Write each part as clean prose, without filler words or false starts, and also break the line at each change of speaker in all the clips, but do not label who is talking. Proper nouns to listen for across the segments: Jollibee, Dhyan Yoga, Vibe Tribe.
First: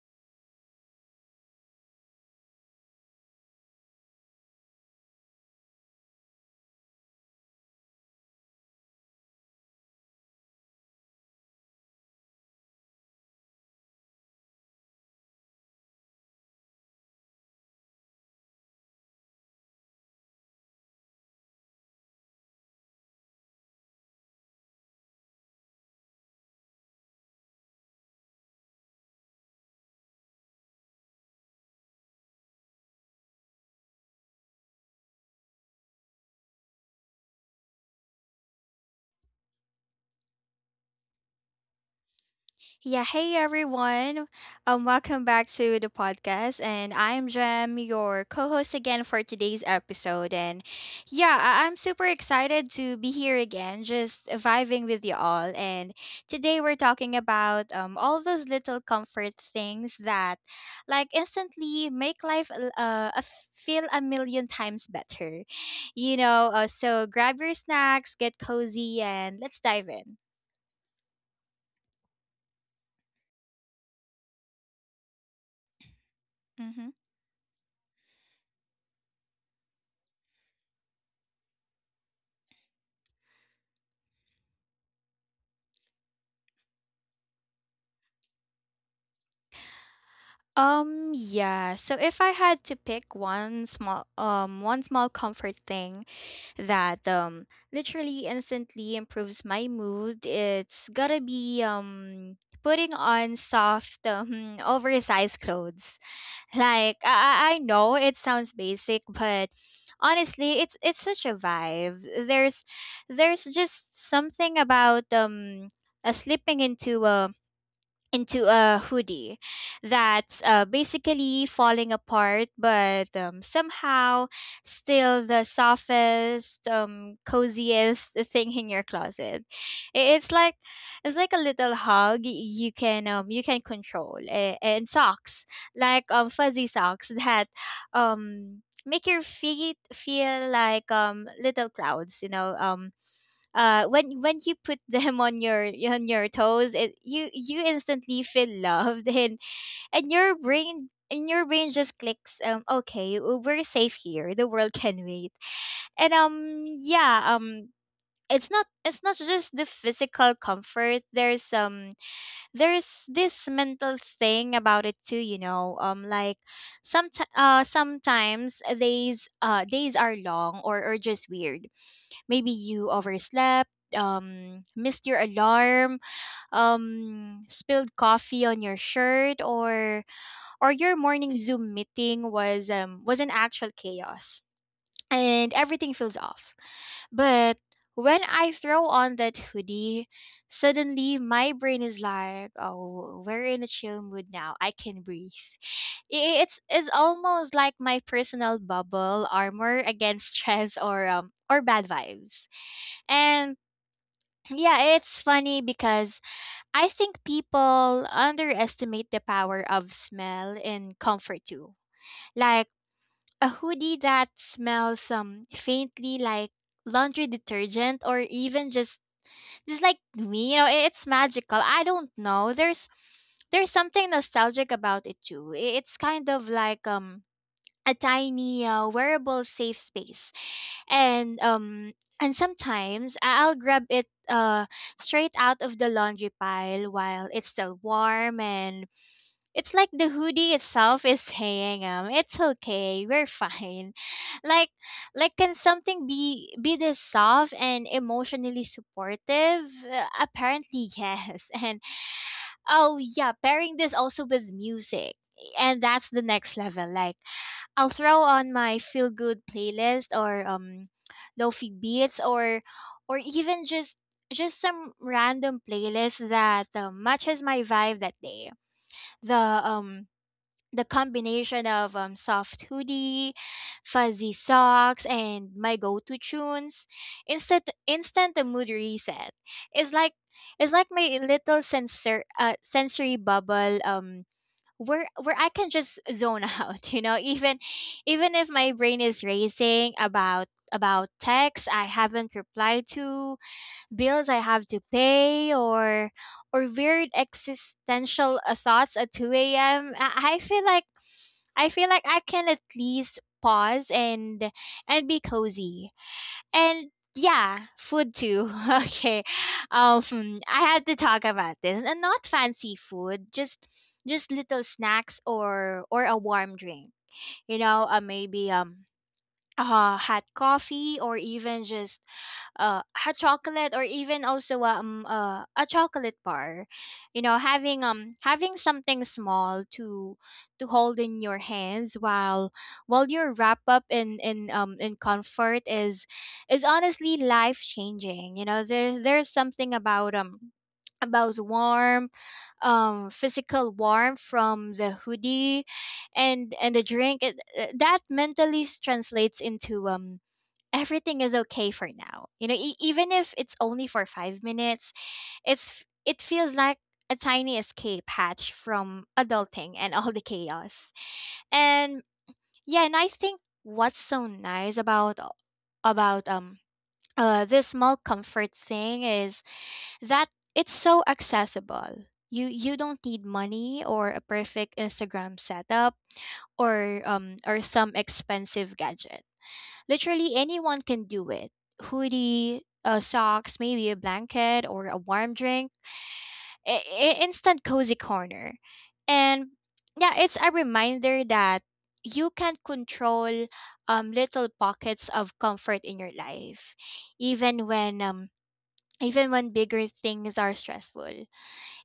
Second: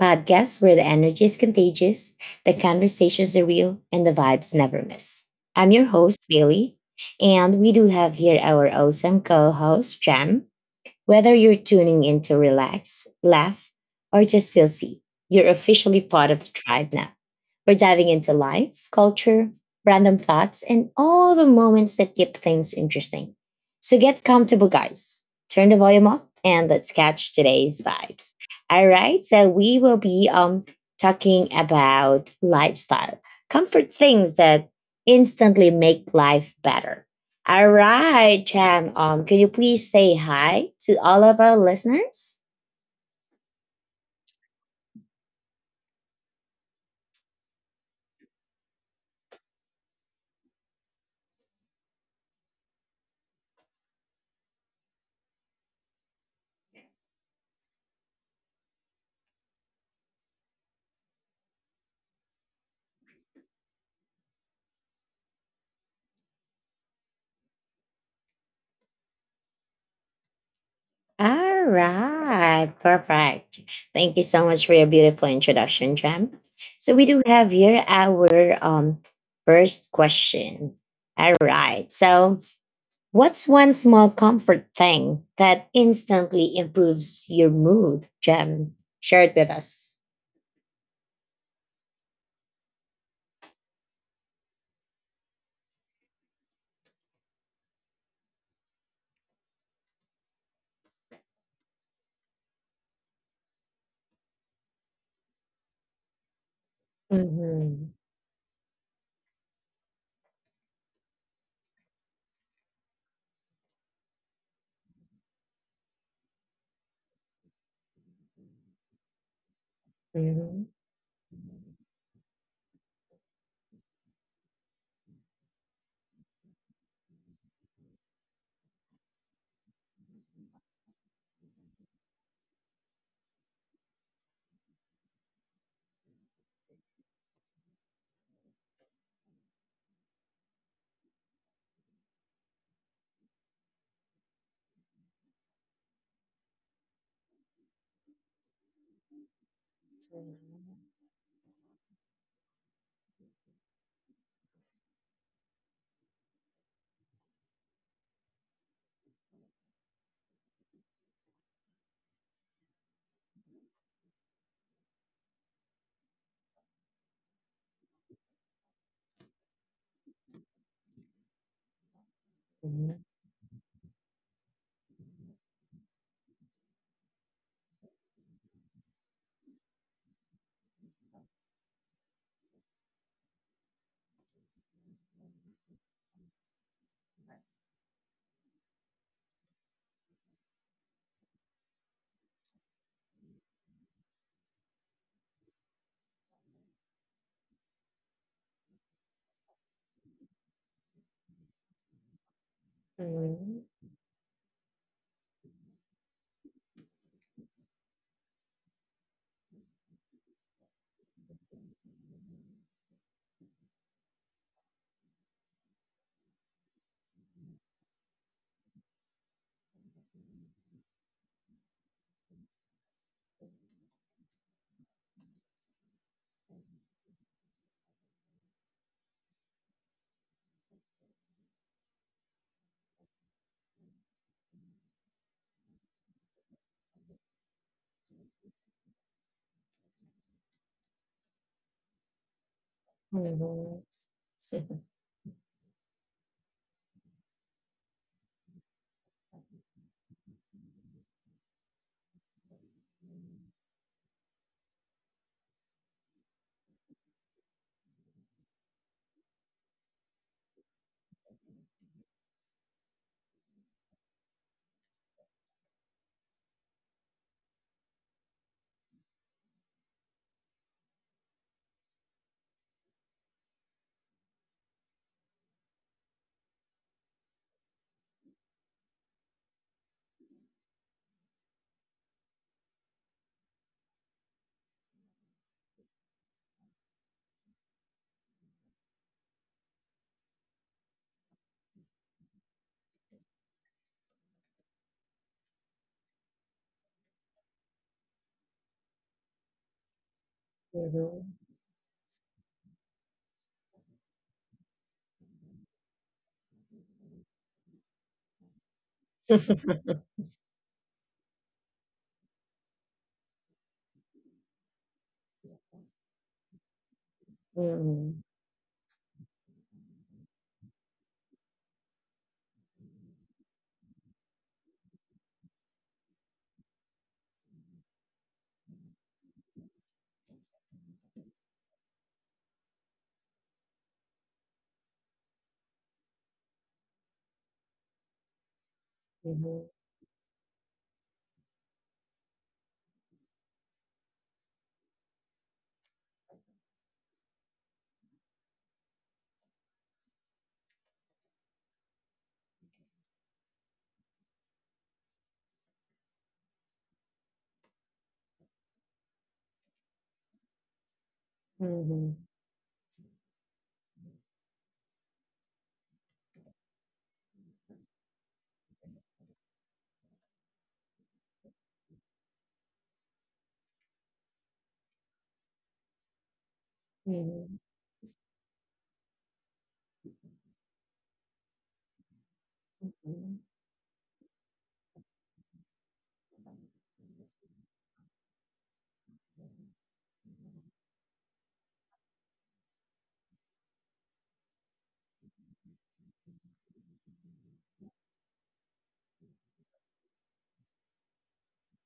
podcast where the energy is contagious, the conversations are real, and the vibes never miss. I'm your host, Bailey, and we do have here our awesome co host, Jam. Whether you're tuning in to relax, laugh, or just feel seen, you're officially part of the tribe now. We're diving into life, culture, random thoughts, and all the moments that keep things interesting. So get comfortable, guys. Turn the volume up and let's catch today's vibes. All right, so we will be talking about lifestyle, comfort things that instantly make life better. All right, Cham. Could you please say hi to all of our listeners?
Yeah, hey everyone. Welcome back to the podcast, and I'm Jem, your co-host again for today's episode. And yeah, I'm super excited to be here again, just vibing with you all. And today we're talking about all those little comfort things that instantly make life feel a million times better. You know, so grab your snacks, get cozy, and let's dive in.
All right, perfect. Thank you so much for your beautiful introduction, Cham.
Mm-hmm.
So we do have here our first question. All right. So, what's one small comfort thing that instantly improves your mood, Cham? Share it with us.
Yeah, so if I had to pick one small comfort thing that literally instantly improves my mood, it's got to be putting on soft oversized clothes. Like I
Mhm,
know it sounds basic, but honestly, it's such a vibe. There's just something about slipping into a hoodie that's
mhm,
basically falling apart, but somehow still the softest, coziest thing in your closet. I- It's like it's like a little hug you can control. And socks, like fuzzy socks that make your feet feel like little clouds. When you put them on your toes, it you instantly feel loved and your brain just clicks, okay, we're safe here, the world can wait. And yeah, it's not just the physical comfort. There's this mental thing about it too, you know, like some sometimes days are long, or just weird. Maybe you
mhm,
overslept, missed your alarm, spilled coffee on your shirt, or your morning Zoom meeting was an actual chaos, and everything feels off. But when I throw on that hoodie, suddenly my brain is like, "Oh, we're in a chill mood now. I can breathe." It's almost like my personal bubble armor against stress or bad vibes. And
mhm,
yeah, it's funny because I think people underestimate the power of smell and comfort too. Like a hoodie that smells faintly like laundry detergent, or even just like me, you know, it's magical. I don't know. There's something nostalgic about it too. It's kind of like a tiny wearable safe space. And sometimes I'll grab it straight out of the laundry pile while it's still warm, and it's like the hoodie itself is saying, it's okay,
mhm,
we're
mhm.
fine. Like like can something be this soft and emotionally supportive? Apparently yes. And oh yeah, pairing this also with music. And that's the next level. Like I'll throw on my feel good playlist, or lofi beats, or even just some random playlist that matches my vibe that day. The combination of soft hoodie, fuzzy socks, and my go-to tunes, instant instant the mood reset. It's like it's like my little sensory bubble, where I can just zone out, you know, even even if my brain is racing about texts I haven't replied to, bills I have to pay, or weird existential thoughts at 2 a.m. I I feel like
Mhm.
I feel like I can at least pause and be cozy. And yeah, food too. Okay. I had to talk about this. And not fancy food, just little snacks or a warm drink. You know,
Mhm.
maybe hot coffee, or even just hot chocolate, or even also a chocolate bar. Having something small to hold in your hands while you're wrapped up in comfort is honestly life changing. You know, there's
Mhm.
something about warm physical warmth from the hoodie and a drink, that mentally translates into everything is okay for now, you know. Even if it's only for 5 minutes, it feels like a tiny escape hatch from adulting and all the chaos. And
Mhm.
yeah, and I think what's so nice about about um this small comfort thing is that it's so accessible. You don't need money or a perfect Instagram setup,
Mhm.
or some expensive gadget. Literally anyone can do it. Hoodie,
Mhm.
socks, maybe a blanket or a warm drink. Instant cozy corner. And yeah, it's a reminder that you can control little pockets of comfort in your life, even when bigger things are stressful.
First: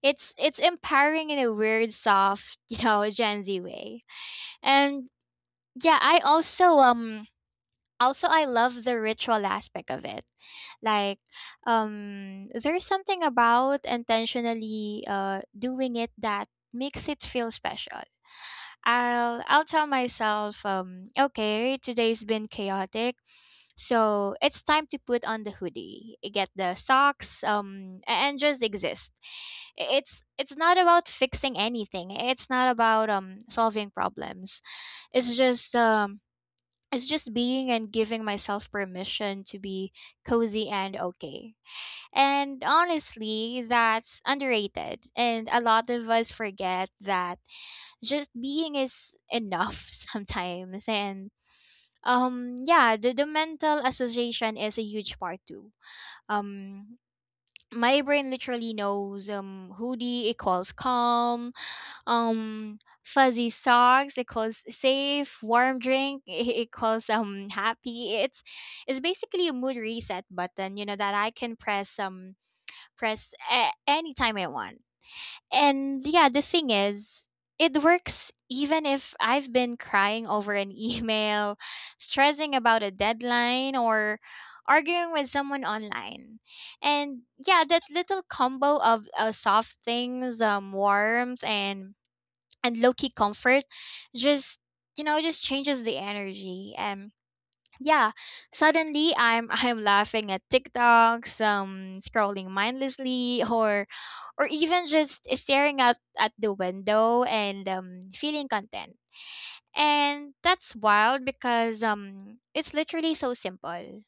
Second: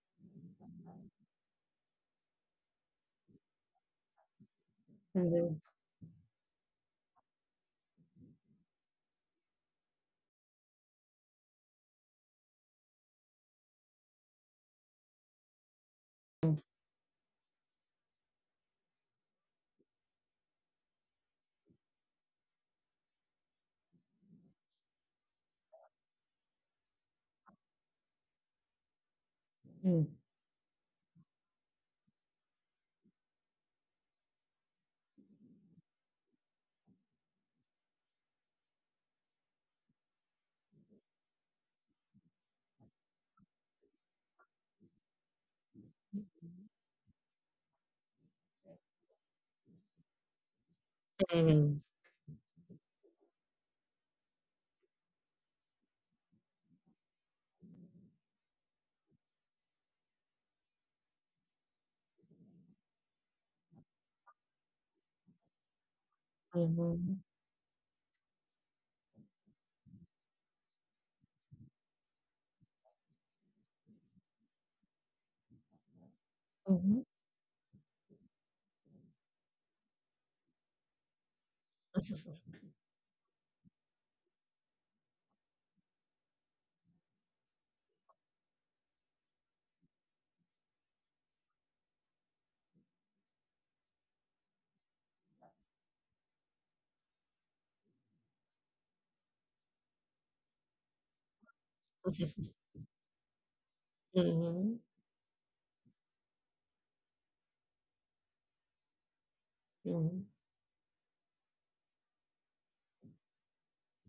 It's empowering in a weird soft, you know, Gen Z way. And
Mhm.
yeah, I also I love the ritual aspect of it. Like there's something about intentionally doing it that makes it feel special. I'll tell myself, okay, today's been chaotic, so it's time to put on the hoodie, get the socks, and just exist. I-
Mhm.
It's it's not about fixing anything. It's not about solving problems. It's just um it's just being and giving myself permission to be cozy and okay. And honestly, that's underrated. And a lot of us forget that just being is enough sometimes. And
Mhm.
yeah, the mental association is a huge part too. Um my brain literally knows, hoodie equals calm, fuzzy socks it calls safe, warm drink it calls happy. It's basically a mood reset button, you know, that I can press, anytime I want. And yeah, the thing
Mhm.
is, it works even if I've been crying over an email, stressing about a deadline, or arguing with someone online. And yeah, that little combo of soft things, warmth, and low key comfort just, you know, just changes the energy. And yeah, suddenly I'm I'm laughing at TikTok, some scrolling mindlessly,
Mhm. Mhm.
or
Mhm.
even just staring out at the window and feeling content. And that's wild because it's literally so simple.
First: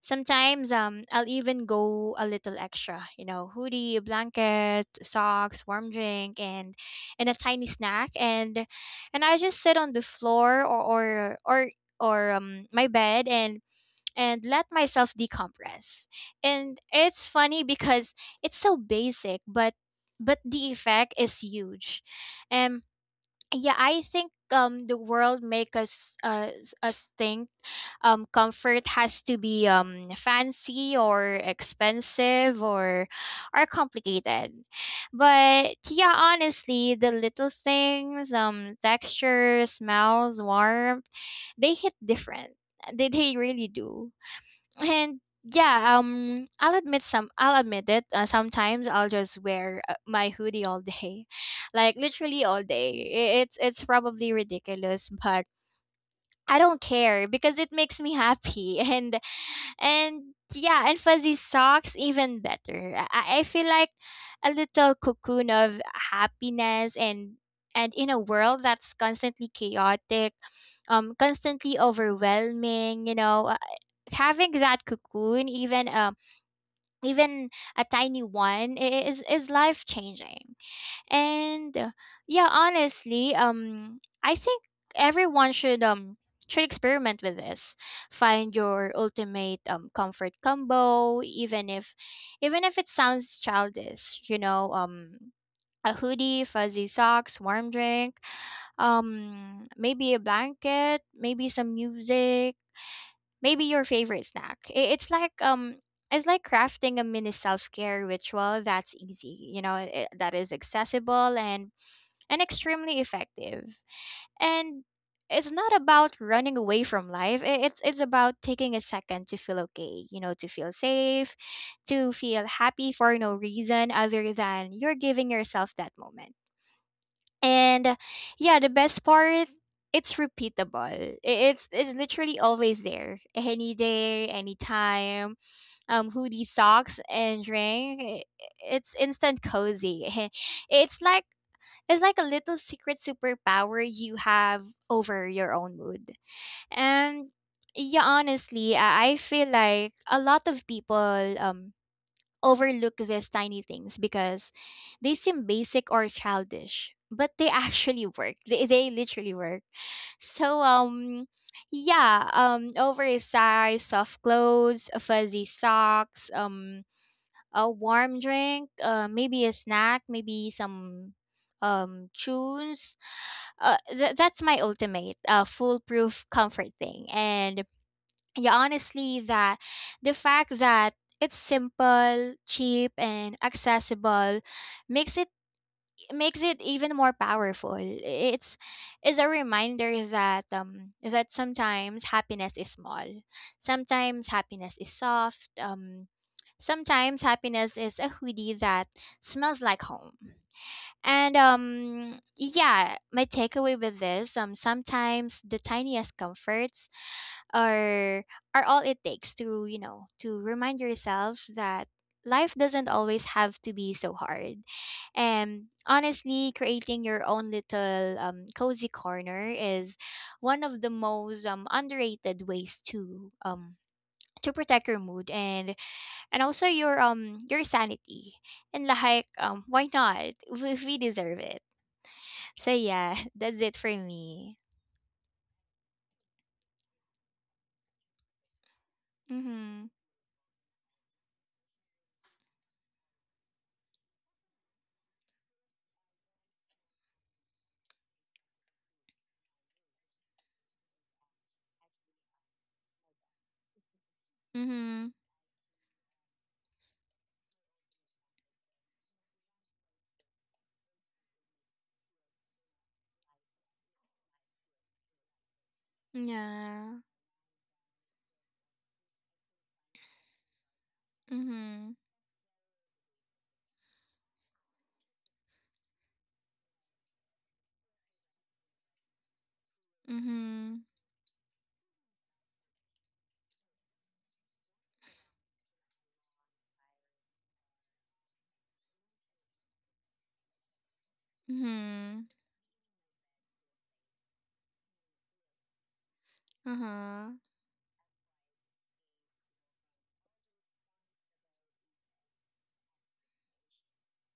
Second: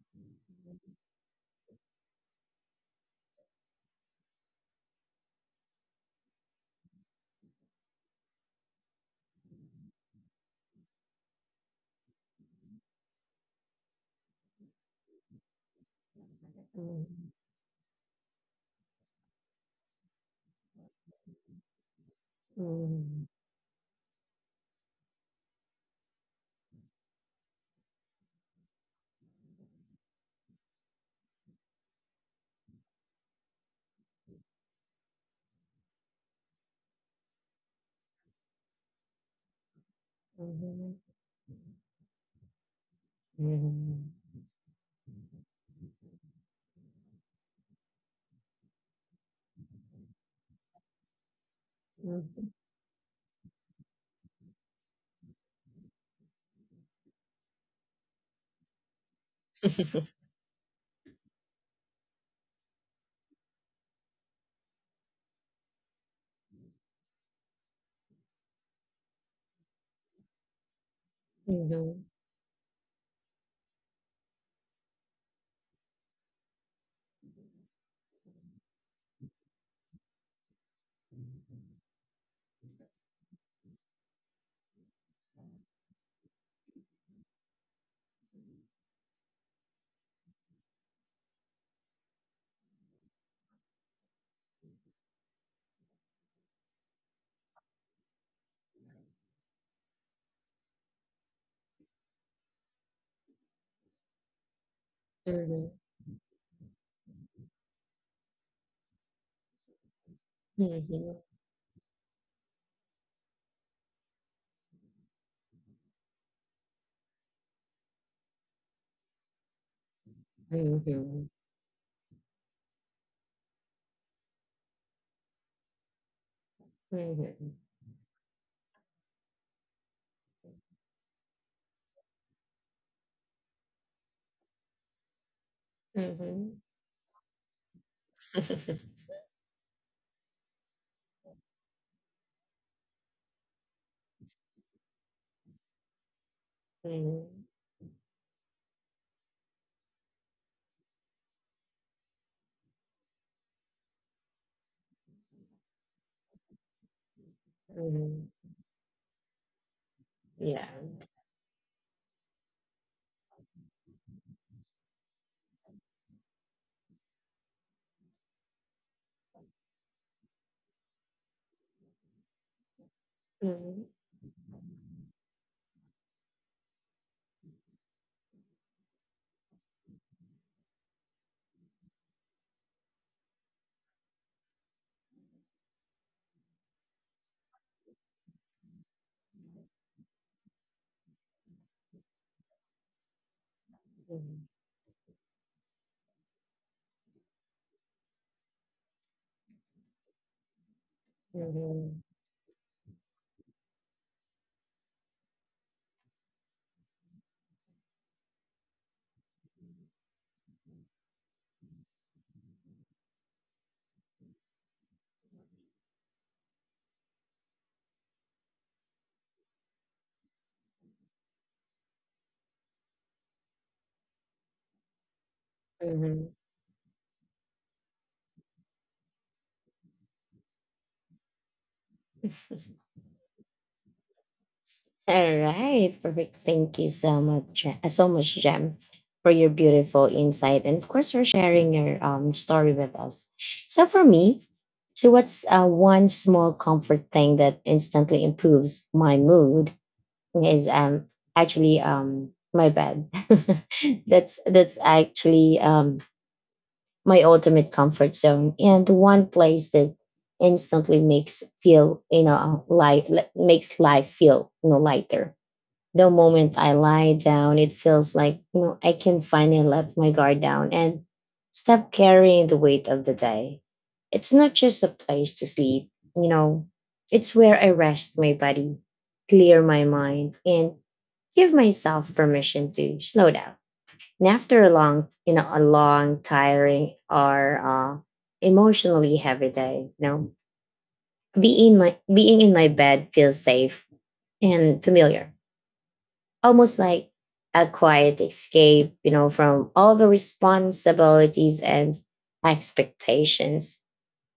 Sometimes I'll even go a little extra, you know, hoodie, blanket, socks, warm drink, and a tiny snack, and I just sit on the floor, or, or my bed, and let myself decompress. And it's funny because it's so basic, but the effect is huge. Um
Mhm.
yeah, I think the world make us think comfort has to be fancy, or expensive, or complicated. But yeah, honestly, the little things, texture, smells,
Mhm. Mhm.
warmth,
Mhm.
they hit different. They really
Mhm.
do.
Mhm.
And yeah, I'll admit it, sometimes I'll just wear my hoodie all day like literally all day. It's probably ridiculous, but I don't care because it makes me happy and yeah, and fuzzy socks even better. I feel like a little cocoon of happiness. And in a world that's constantly chaotic,
Mhm. Mhm. Mhm.
constantly
Mhm.
overwhelming, you know, having that cocoon, even even a tiny one, is life changing. And yeah, honestly, I think everyone should experiment with this. Find your ultimate comfort combo, even if it sounds childish, you know, a hoodie, fuzzy socks, warm drink, maybe a blanket, maybe some music, maybe your favorite snack. It's like crafting a mini self-care ritual that's easy, you know, I that is accessible and extremely effective. And it's not about running away from life. It's about taking a second to feel okay, you know, to feel safe, to feel happy for no reason other than you're giving yourself that moment. And yeah, the best part, it's repeatable. It's literally always there. Any day, anytime. Hoodie, socks, and drink. It's instant cozy. It's like it's like a little secret superpower you have over your own mood.
Mhm.
And
Mhm.
yeah, honestly, I feel like a lot of people overlook these tiny things because they seem basic or childish, but they actually
Mhm.
work. They literally work. So
Yeah.
yeah, oversized soft clothes, fuzzy socks, a warm drink, maybe a snack, maybe some tunes.
Mhm.
That's my ultimate, foolproof comfort thing. And yeah, honestly, that the fact that it's simple, cheap, and accessible makes it makes it even more powerful. It's Is a reminder that sometimes happiness is small. Sometimes
Mhm.
happiness is soft. Sometimes happiness is a hoodie that smells like home. And
Mhm.
yeah, my takeaway with this, sometimes the tiniest comforts are are all it takes to to remind yourself that life doesn't always have to be so hard. And honestly, creating your own little cozy corner is one of the most underrated ways to protect your mood and
Mhm.
and also your sanity. And why not? We deserve it. So yeah, that's it for me.
All right, perfect. Thank you so much, so much, Jem, for your
Mm-hmm.
beautiful insight, and of course for sharing your story with us. So for me, so what's one small comfort thing that instantly improves my mood is actually my bed. That's
Mm-hmm.
actually my ultimate comfort zone and the one place that instantly makes feel, you know, life makes life feel, you know, lighter. The moment I
Yeah.
lie down, it feels like, you know, I can finally let my guard down and stop
Mm-hmm.
carrying the weight of the day. It's not just a place to sleep, you know, it's where I rest my body, clear my mind, and
Mhm.
give myself permission to slow down. And after a long, you know, a long, tiring or emotionally heavy day, you know,
Mhm.
being in my bed feels safe and familiar, almost like
Uh-huh.
a quiet escape, you know, from all the responsibilities and expectations.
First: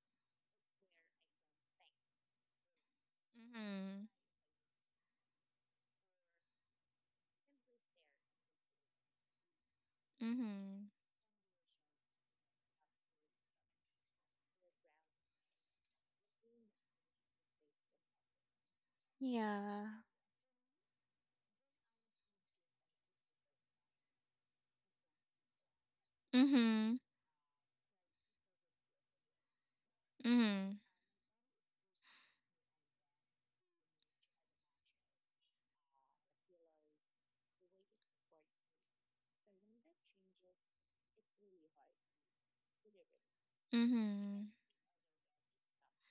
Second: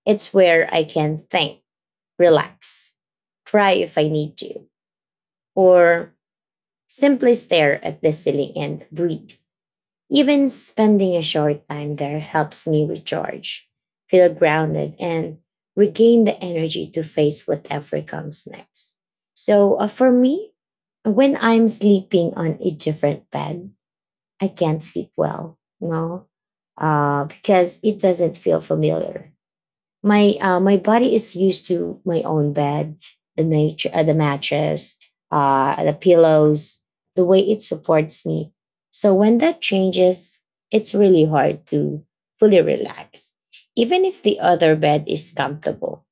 It's where I can think, relax, cry if I
Mhm.
need to, or simply stare at the ceiling and breathe. Even
Mhm.
spending a short time there helps me recharge, feel grounded, and regain the energy to face whatever comes next. So,
Yeah.
for me, when I'm sleeping on a different bed, I can't sleep well, you know,
Mhm.
because it doesn't feel familiar. My uh,
Mhm.
my body is used to my own bed, the nature, the mattress, the pillows, the way it supports me. So when that changes, it's really hard to fully relax. Even if the
Mhm.
other bed is comfortable,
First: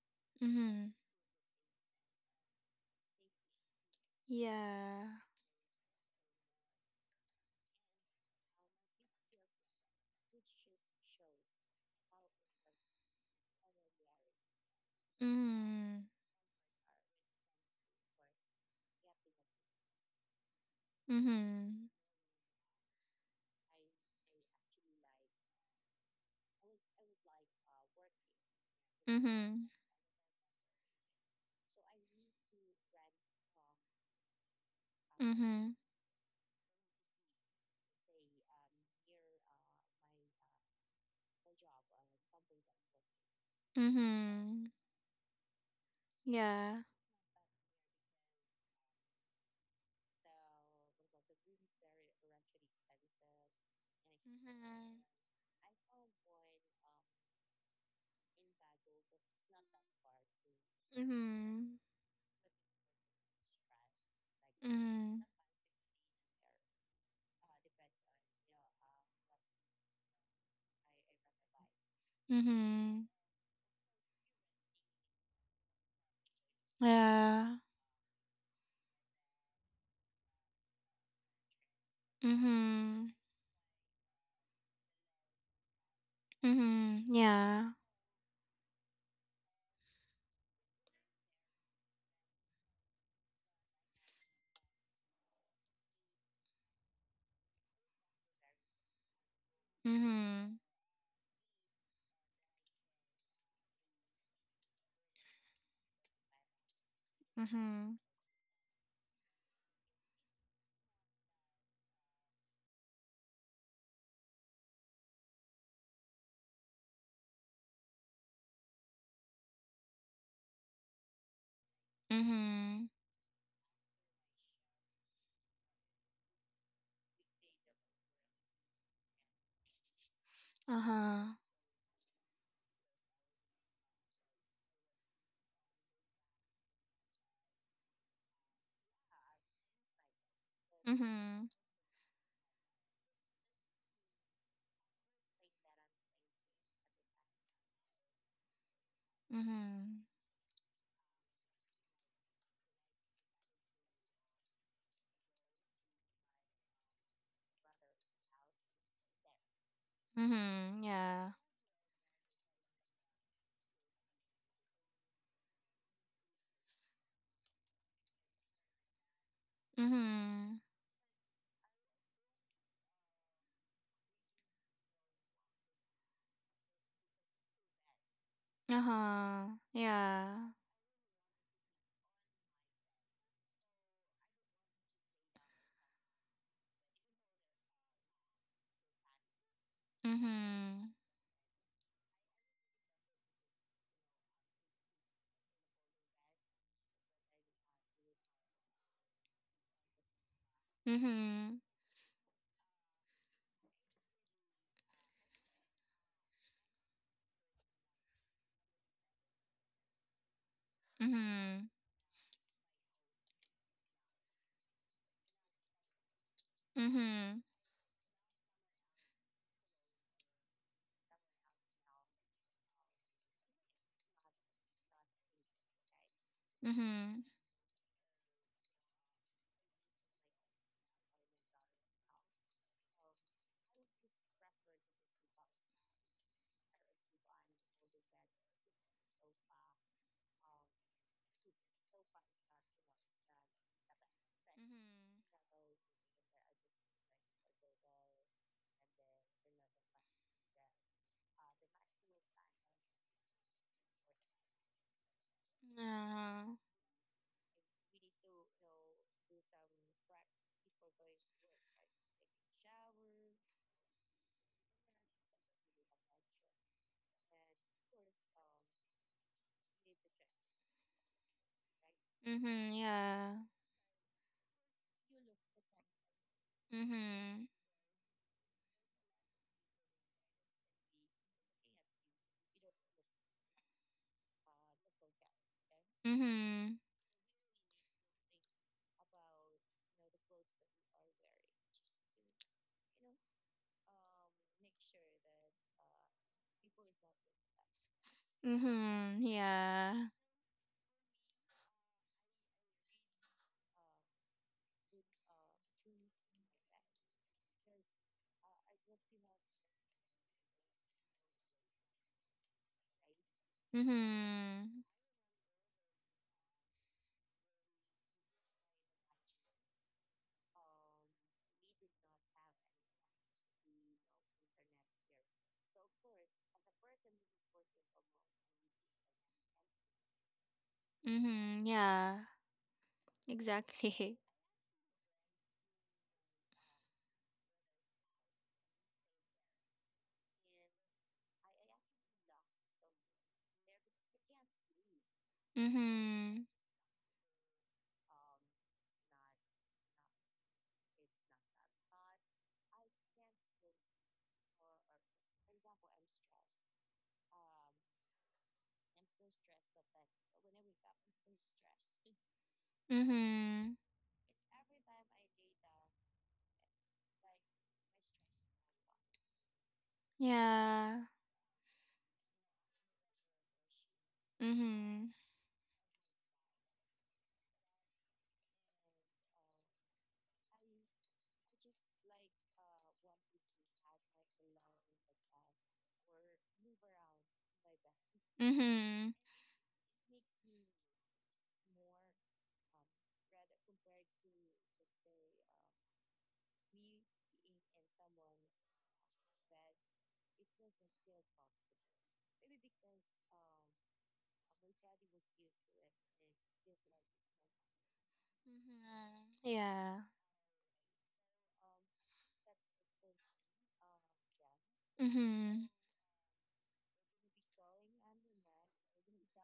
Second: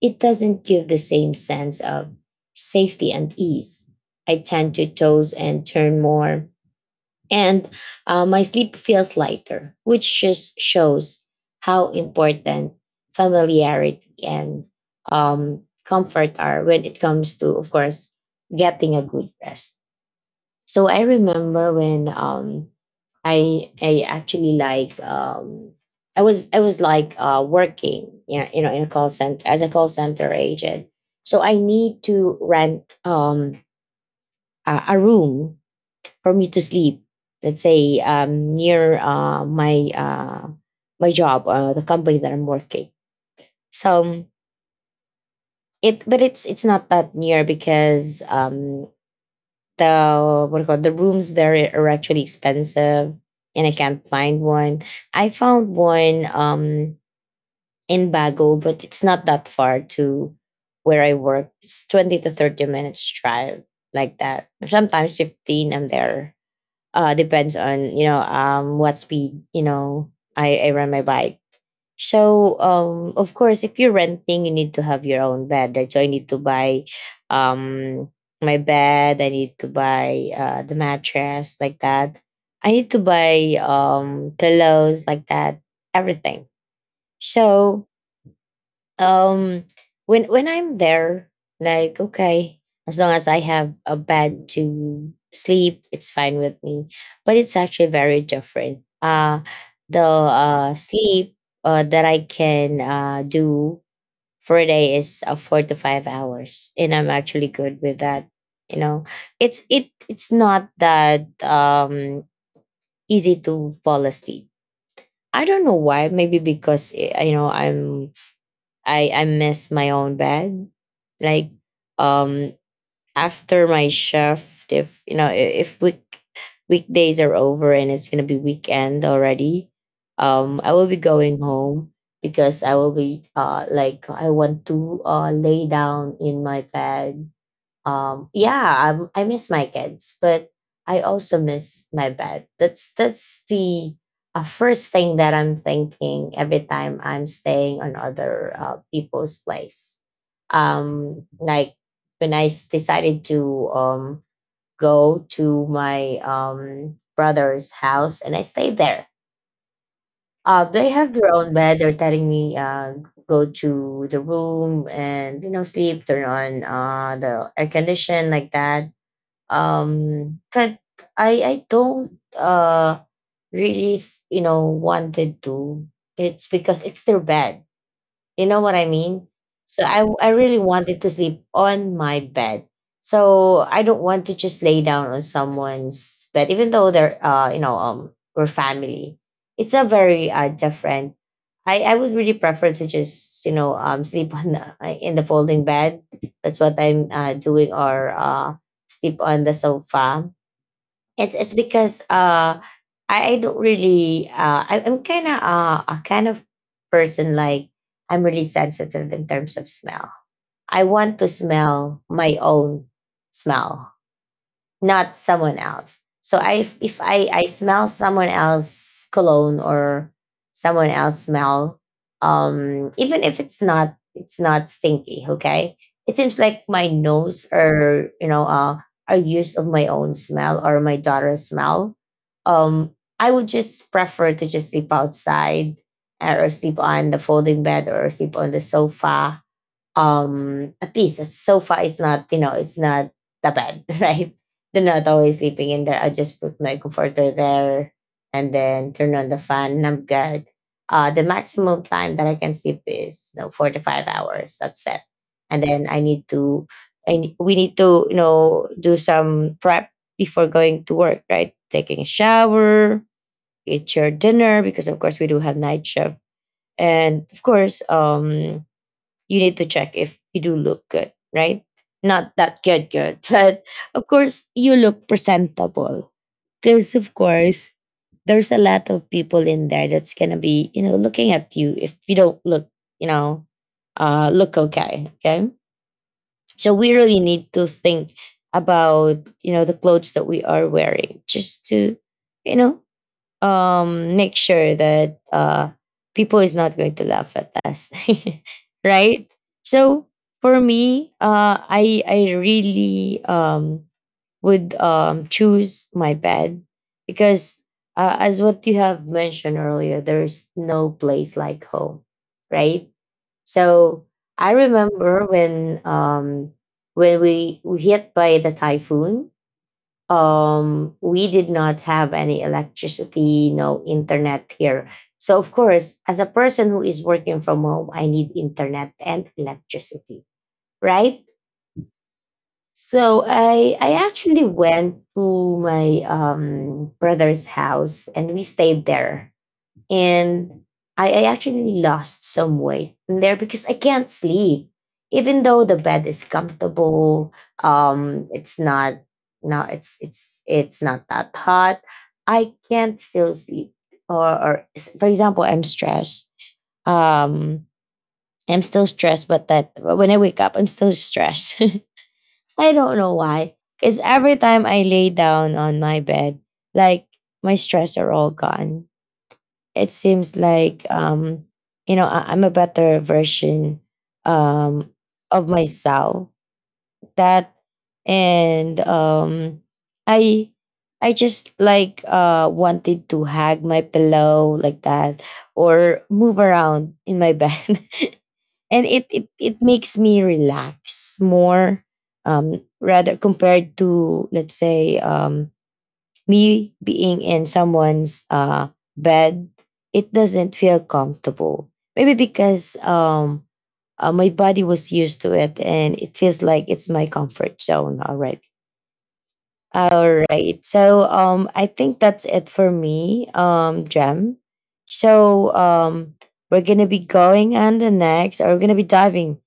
it doesn't give
Mhm.
the same sense of safety and ease. I tend to
Yeah.
toss and turn more and my sleep feels lighter, which just shows how important familiarity and
Mhm.
comfort are when it comes to, of course, getting a good rest. So I remember
Mhm.
when I actually like I was like working, yeah, you know, in a call center as a
Mhm.
call center agent. So I need to rent a room
Mhm.
for me to sleep, let's say near my job, the company that I'm working. So
Mhm.
it, but it's not
Yeah.
that near because the what do you call it, the rooms there are actually expensive, and I can't find one.
Mhm.
I found one in Bago, but it's not that far to where I work.
Mhm.
It's 20 to 30 minutes drive like that. Sometimes
Mhm.
15. I'm there, depends on, you know, what speed, you know, I run my bike. So,
Mhm.
of course, if you're renting you need to have your own bed, right? So I need to buy
Yeah.
um my bed, I need to buy the mattress, like that, I need to
Mhm.
buy pillows, like that, everything.
Mhm. Yeah.
So, um when I'm there, like, okay, as long as I have a bed to sleep it's fine with me. But it's actually very different, the
Mhm.
sleep that I can do for a day is 4 to 5 hours, and I'm actually good with
Mhm.
that, you know. It's not that easy to fall asleep. I don't know why. Maybe because you know, I miss my own bed. Like, um
Mhm.
after my shift, if you know I- if week weekdays are over and it's gonna be weekend already, I will be going
Uh-huh.
home because I will be like I want to lay down in my bed. Yeah, I miss my kids, but I also
Mhm.
miss my bed. That's the first thing that I'm thinking every time I'm staying on other people's place.
Mhm.
Like when I decided to go to my brother's house and I stayed there, they
Mhm.
have their
Yeah.
own bed. They're telling me, go to the room and, you know, sleep, turn on the air condition, like that. um
Mhm.
that i i don't uh really, you know, wanted to. It's because it's their bad. You know what I mean?
Uh-huh.
So I
Yeah.
really wanted to sleep on my bed. So I don't want to just lay down on someone's bed, even though they're, you know, we're family. It's a very
Mhm.
different. I would really prefer to just, you know, sleep on the, in the folding bed. That's what I'm doing, or sleep on the sofa. It's
Mhm.
because I don't really I'm kind of a kind of person like I'm really sensitive in terms of smell. I want to
Mhm.
smell my own smell, not someone else. So I, if I
Mhm.
smell someone else cologne, or someone else smell, even if it's not, it's not stinky, okay, it seems like my
Mhm.
nose, or, you know, are used of my own smell or my daughter's smell. Um, I would just prefer to just sleep outside, or sleep on the folding bed, or sleep on the sofa. At least a sofa is not, you know, it's not the bed, right? They're not always sleeping in there. I just put my comforter there and then turn on the fan, and I'm good. The maximum time that I can sleep is, you know, 4 to 5 hours. That's it. And then I need
Yeah.
to, and we need to, you know, do some prep before going to work. Right, taking a shower, eat your dinner, because of course we do have night shift. And of course, you need to check if you do look good, right? Not that
Mhm.
good, good,
Yeah.
but of course you look presentable, because of
Mhm.
course there's a lot of people in there that's gonna be, you know, looking at you if you don't look, you know, look okay, okay. So
Mhm.
we really need to think about, you know, the clothes that we are wearing just to, you know, make sure that people is not going to laugh at us.
Mhm.
Right, so
Yeah.
for me, I really would choose my bed, because, as what you have mentioned earlier, there is no place like home, right? So I
Mhm.
remember when we hit by the typhoon. We did not have any electricity, no internet here. So, of course, as a person who is working from home, I need internet and electricity, right?
Mhm. Yeah.
So I
Exactly.
actually went to my brother's house and we stayed there, and I actually lost some weight in there because I can't sleep. Even though the bed is
Mhm.
comfortable, it's not, no, it's it's not that hot. I can't still sleep. Or, for example, I'm stressed. Um, I'm still stressed, but that when I wake up, I'm still stressed. I don't know why.
Mhm.
Because every time I lay down on my bed, like, my stress are all gone. It seems like,
Yeah.
you know, I'm a better version um
Mhm.
of myself, that. And i I just like wanted to hug my pillow, like that, or move around in my bed. And it
Mhm.
it, it makes me relax more, rather compared to, let's say, me being in someone's, bed, it doesn't feel comfortable. Maybe because my body was used to it, and it feels like it's my comfort zone already.
Mm-hmm. Yeah.
All right. So, I think that's it for me, Jem. So,
Mhm.
we're gonna be going on the next, or we're gonna be diving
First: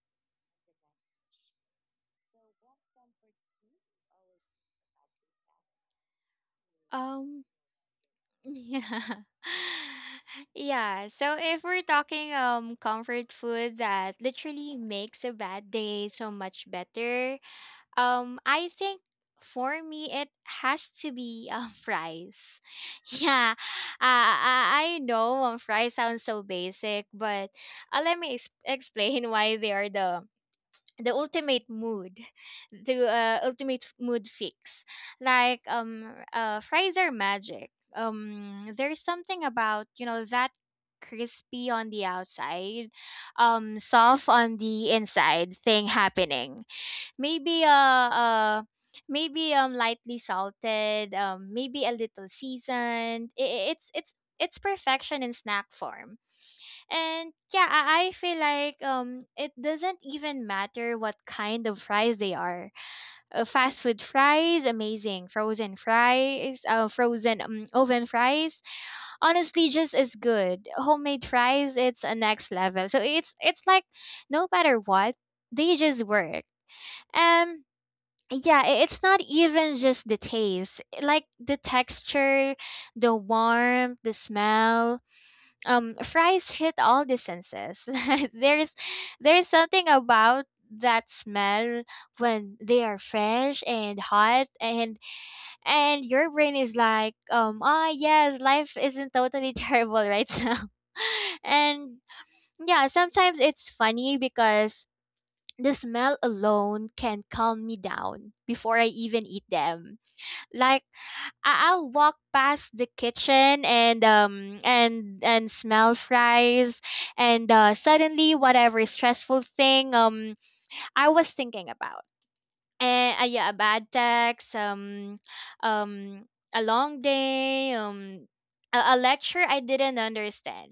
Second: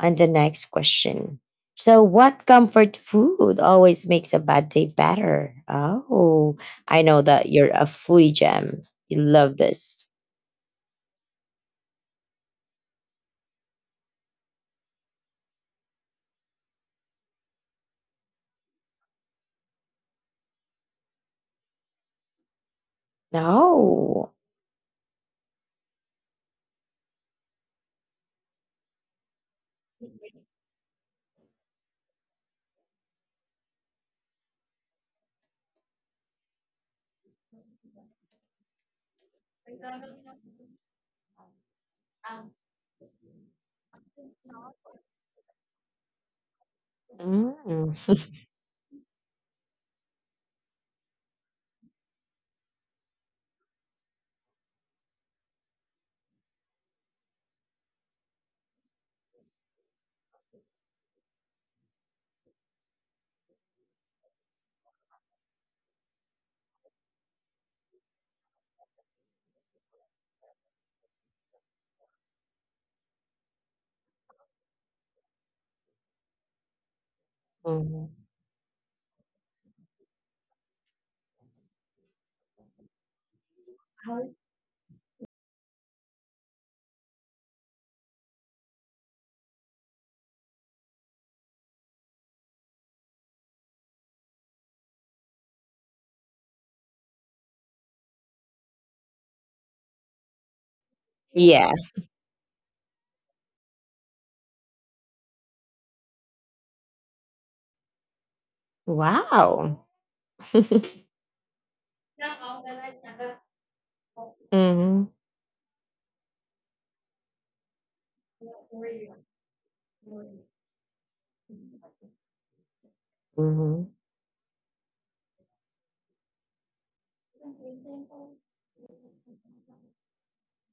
on the next question. So, what comfort food always makes a bad day better? Oh, I know
Um.
that you're a foodie, Jem. You
Yeah.
love this.
Yeah. So if we're talking comfort food that literally makes a bad day so much better, I think for me it has to be fries. Yeah. Uh,
No.
I I know fries sounds so basic, but let me explain why they are the ultimate mood the ultimate mood fix. Like, fries are magic. There's something about, that crispy on the outside, soft on the inside thing happening, maybe
Mm.
maybe lightly salted, maybe a little seasoned. It's perfection in snack form. And yeah, I feel like it doesn't even matter what kind of fries they are. Fast food fries, amazing. Frozen fries, frozen Oven fries, honestly just as good. Homemade fries, it's a next level. So it's like, no matter what, they just work. Um
Mhm.
yeah, it's not even just the taste. Like the texture, the warmth, the smell. Fries hit all the senses. there's there's something about that smell when they are fresh and hot, and your brain is like, ah, yes, life isn't totally terrible right now.
Yeah.
And yeah, sometimes it's funny because the smell alone can calm me down before I even eat
Wow.
them. Like, I'll walk past the kitchen and um
Mhm.
and and smell fries, and suddenly whatever stressful thing, I was thinking about—
Mhm.
and yeah, a bad text, um a long day, a lecture I didn't understand—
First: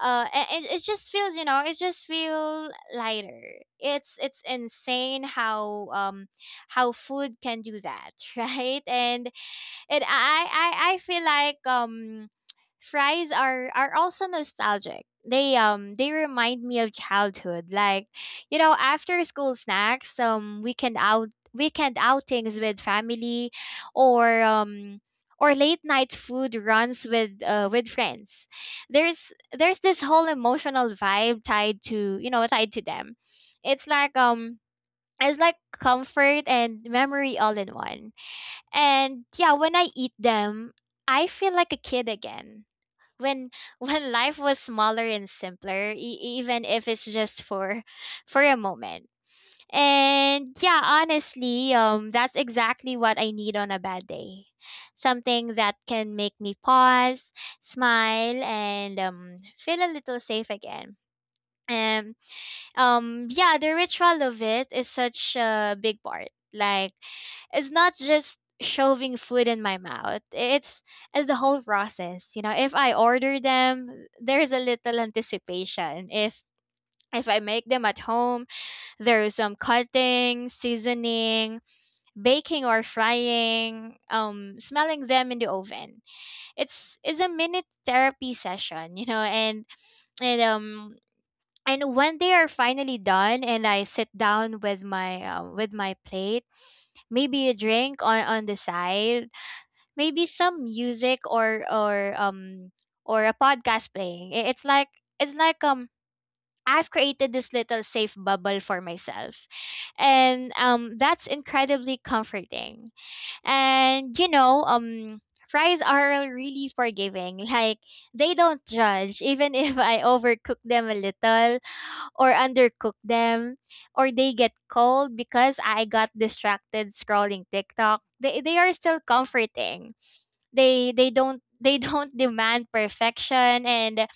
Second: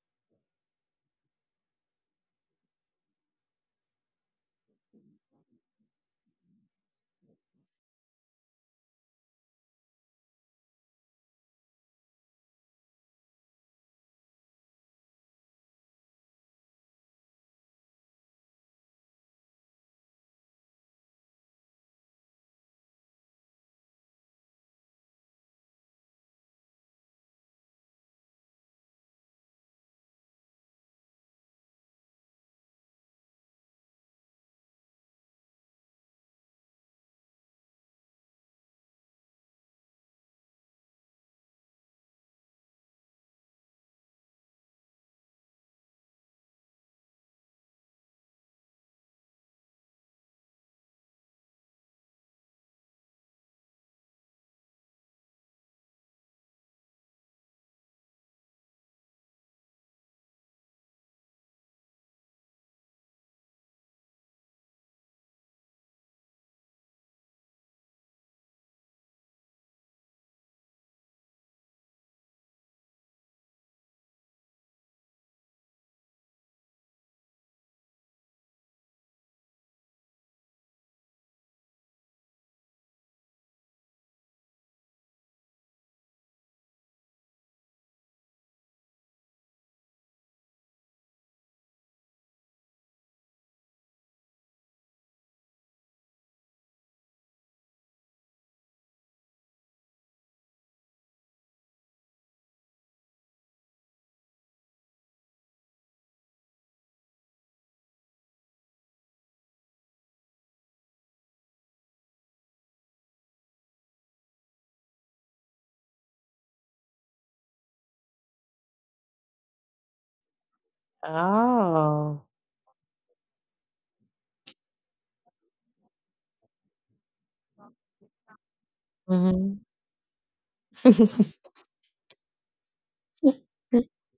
and it just feel lighter. It's insane how, how food can do that. Right? And I feel like, fries are also nostalgic. They remind me of childhood. Like, you know, after school snacks, weekend outings with family, or um or late night food runs with with friends. There's this whole emotional vibe tied to them. It's like um it's like comfort and memory all in one, and yeah, when I eat them, I feel like a kid again. When when life was smaller and simpler, even if it's just for a moment. And yeah, honestly, that's exactly what I need on a bad day. Something that can make me pause, smile, and feel a little safe again. And yeah, the ritual of it is such a big part. Like, it's not just shoving food in my mouth, it's the whole process. You know, if I order them, there's a little anticipation. If I make them at home, there's some cutting, seasoning, baking, or frying, smelling them in the oven. It's a minute therapy session, you know. And and um and when they are finally done and I sit down with my plate, maybe a drink on the side, maybe some music, or a podcast playing, I- it's like I've created this little safe bubble for myself, and that's incredibly comforting. And you know, fries are really forgiving. Like, they don't judge, even if I overcook them a little,
Oh.
or undercook them, or they get cold because I got distracted scrolling TikTok, they are still
Mhm.
comforting. They don't demand perfection. and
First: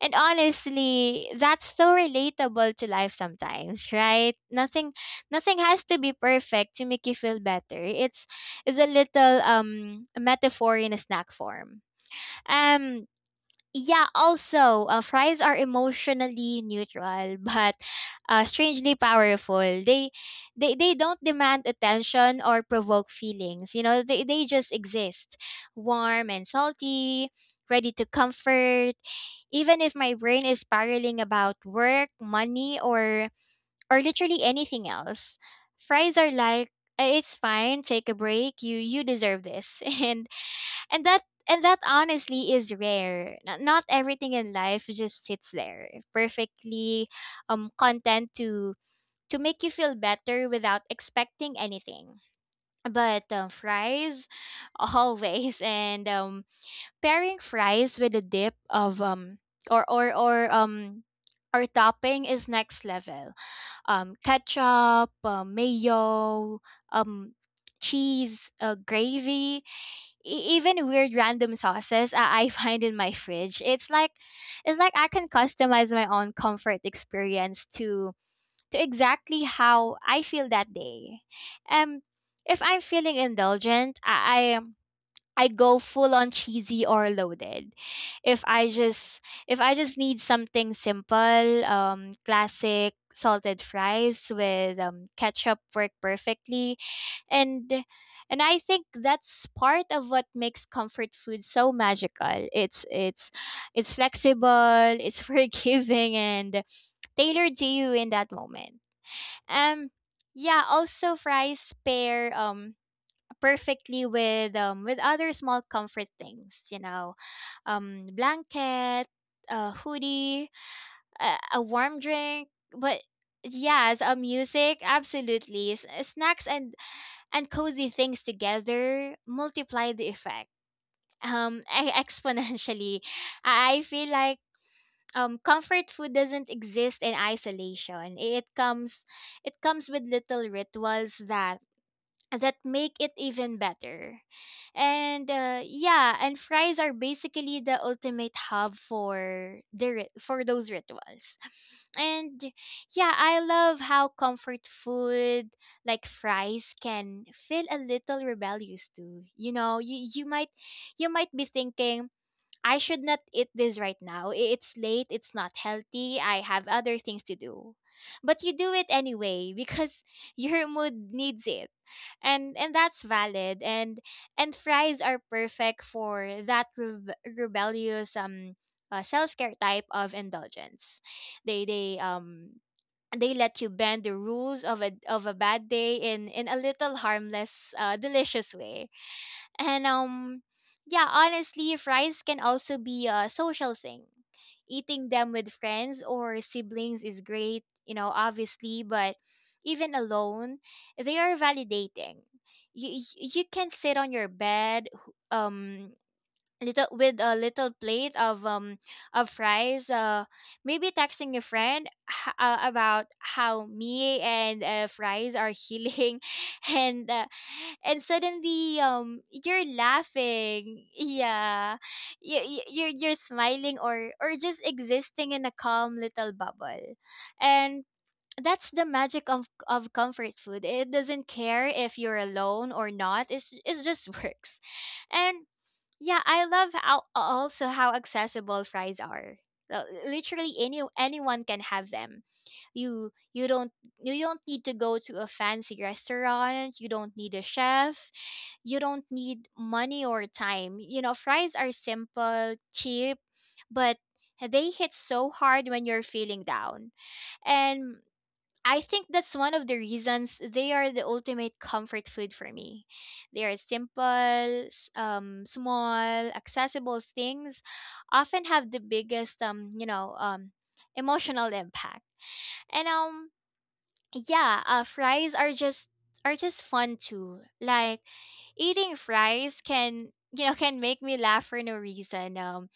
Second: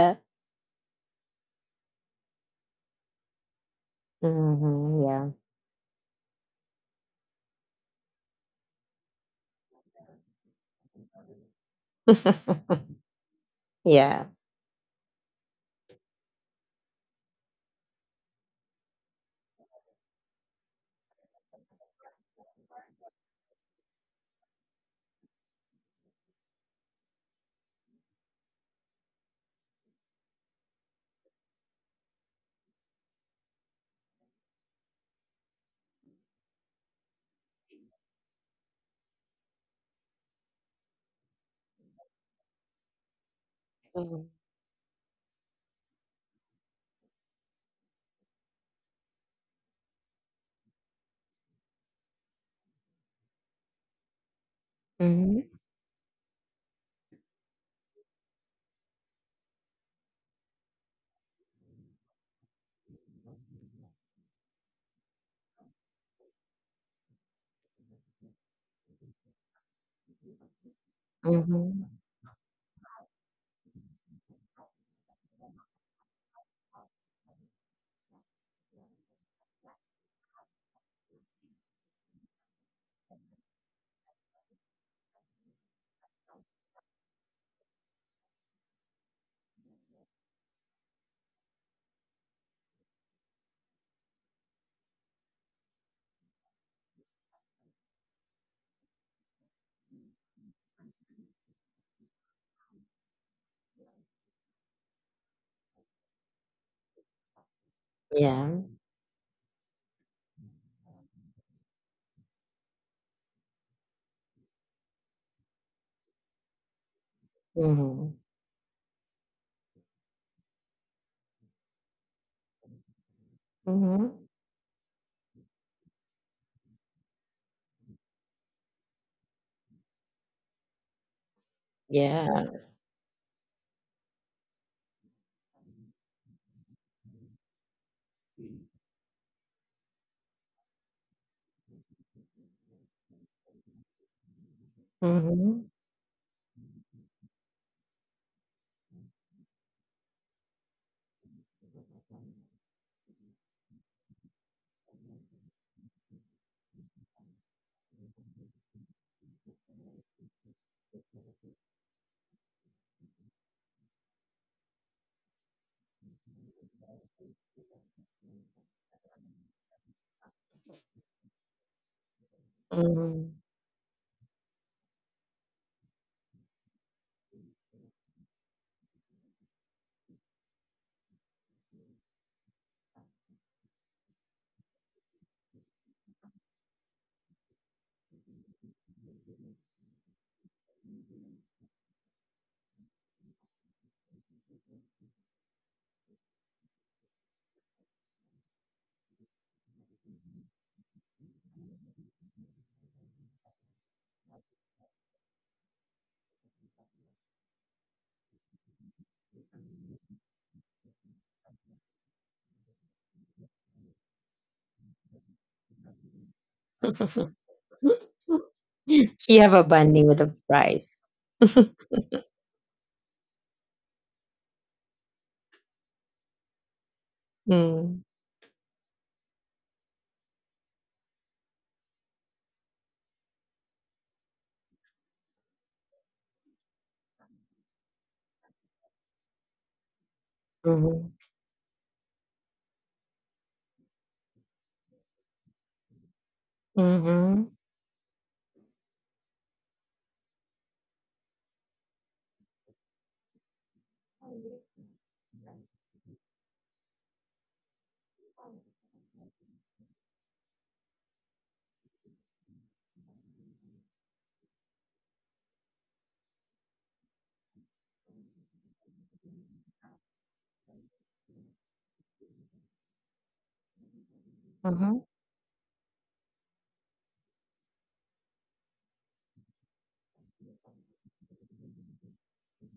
and honestly, that's so relatable to life sometimes, right? Nothing
Mhm, yeah.
nothing has to be perfect to make you feel better. It's a little metaphor in a snack form. Um yeah,
Yeah.
also, fries are emotionally neutral but strangely powerful. They don't demand attention or provoke feelings. You know, they just exist, warm and salty, ready to comfort. Even if my brain is spiraling about work, money, or literally anything else, fries are like, "Eh, it's fine. Take a break. You deserve this," and that and that honestly is rare. Not
Mhm.
everything in life just sits there perfectly, content to make you feel better without expecting anything, but fries
Mhm,
always. And pairing fries with a dip of, or or or um or topping is next level. Ketchup, mayo, um, cheese, gravy, even weird random
mhm.
sauces I find in my fridge. It's like I can customize my own comfort experience to exactly how I feel that day. Um, if I'm feeling indulgent, I go full on cheesy or loaded. If I just if I just need something simple, classic salted fries with ketchup work perfectly, and and I think that's part of what makes comfort food so magical. It's flexible, it's forgiving, and tailored to you in that
Yeah.
moment. Um, yeah. Also, fries pair perfectly with with other small comfort things, you know:
Mhm.
blanket, a hoodie, a warm drink, but yes, a
Mhm.
music absolutely. Snacks and cozy things together multiply the effect,
Yeah.
exponentially. I feel like, comfort food doesn't exist in isolation. It comes with little rituals that make it even better. And
Mhm.
yeah, and fries are basically the ultimate hub for for those rituals. And yeah, I love how comfort food like fries can feel a little rebellious too. You know, you might be thinking, "I should not eat this right now. It's late, it's not healthy, I have other things to do." But you do it anyway because your mood needs it. And that's
Mhm.
valid, and fries are perfect for that rebellious, self-care type of indulgence. They they um they let you bend the rules of a bad day, in a little harmless, delicious way. And yeah, honestly, fries can also be a social thing. Eating them with friends or siblings is great, you know, obviously, but even alone, they are validating. You can sit on your bed, um little with a little plate of of fries, maybe texting a friend, about how me and, fries are healing, and uh, and suddenly
You have a
you're
bunny with a
laughing,
price.
yeah. You're smiling or just existing in a calm little bubble, and
Mm.
that's the magic of comfort food. It doesn't care if you're alone or not. It just works. And yeah, I love how, also how accessible fries are. Well, literally
Mhm.
anyone can have them. You you don't you don't need to go to a fancy restaurant. You don't need a
Mhm.
chef. You don't need money or time. You know, fries are simple, cheap, but they hit so hard when you're feeling down. And I think that's one of the reasons they are the ultimate comfort food for me. They are simple, small, accessible things, often have the biggest, you know, emotional impact. And yeah,
Mhm.
fries are just fun too. Like, eating fries can, you know, can make me laugh for no reason.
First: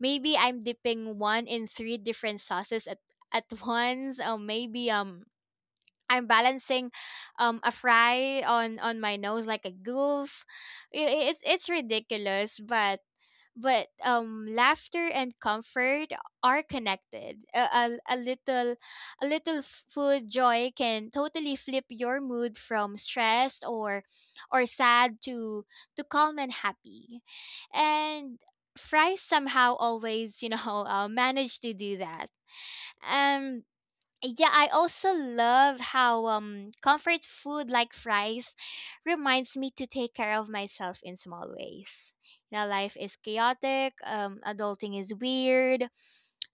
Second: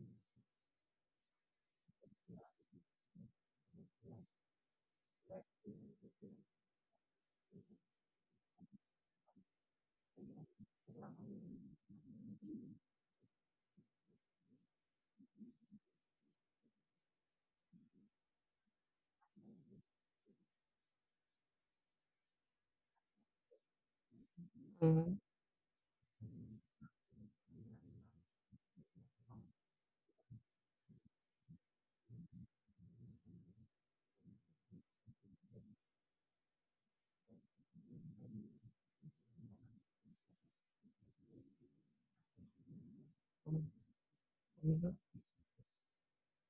Maybe I'm dipping one in three different sauces at once. Maybe I'm balancing a fry on my nose like a goof. I- it's ridiculous, but laughter and comfort are connected. A, a little a little food joy can totally flip your mood from stressed or
Mhm.
sad to calm and happy. And fries somehow always, you know, manage to do that. Um yeah, I also love how comfort food like fries reminds me to take care of myself in small ways. You know, life is
Mhm.
chaotic, adulting
Mhm.
is weird,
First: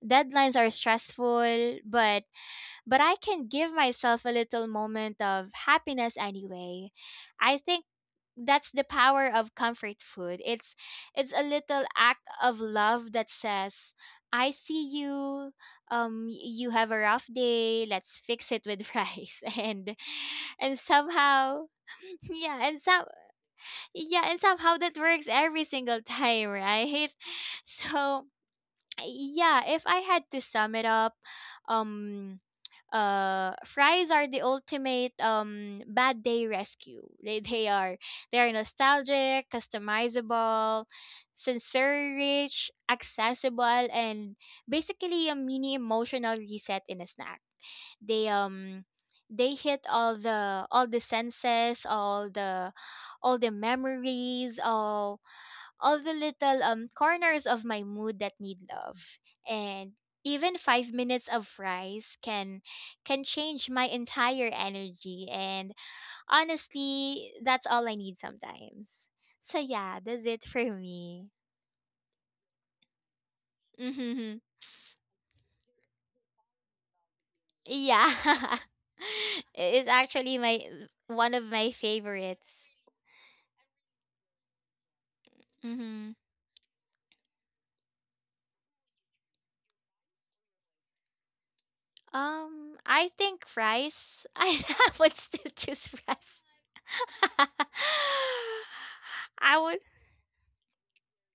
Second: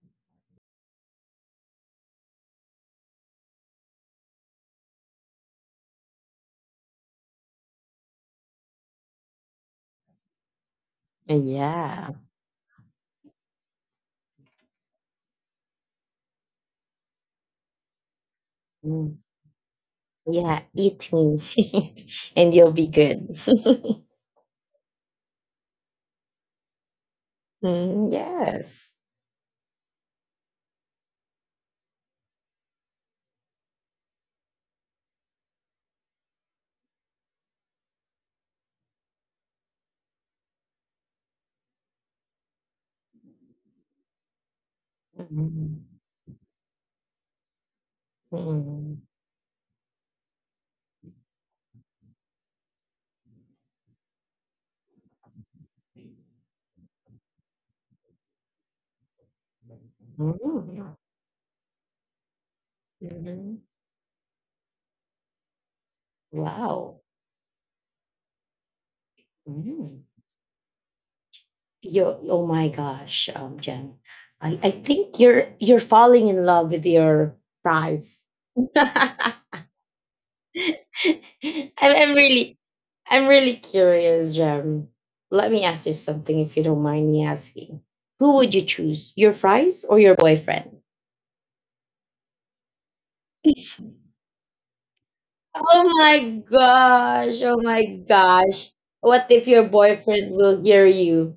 deadlines are stressful, but I can give myself a little moment of happiness anyway. I think that's the power of comfort food. It's a little
Yeah.
act of love that says, "I see you. You have a rough day. Let's fix it with
Mm.
rice." And
Yeah,
and
eat me
somehow,
and
yeah,
you'll
and
be
some
good.
yeah, and somehow that works every single time, right?
Mm,
So
yes.
yeah, if I had to sum it up, um fries are the ultimate bad day rescue. They are nostalgic, customizable, sensory rich, accessible, and basically a mini
Mhm.
emotional reset in a snack. they um
Mhm.
they hit all the senses, all the memories, all the little corners of my mood that need love. And even 5
Mhm.
minutes of fries can
Mhm.
change my entire energy, and
Wow.
honestly, that's all I need sometimes. So
Mm.
yeah, that's it for me.
Yo, oh my gosh, Jen.
Mhm.
I think you're falling in love with your
Yeah.
prize. I'm,
It's actually my one of my
I'm
favorites.
really I'm really curious, Jem. Let me ask you
Mhm.
something if you don't mind me asking. Who would you choose? Your fries or your boyfriend?
I think rice. I would still
Oh
choose
my
rice.
gosh. Oh my gosh. What if
I
your
would.
boyfriend will hear you?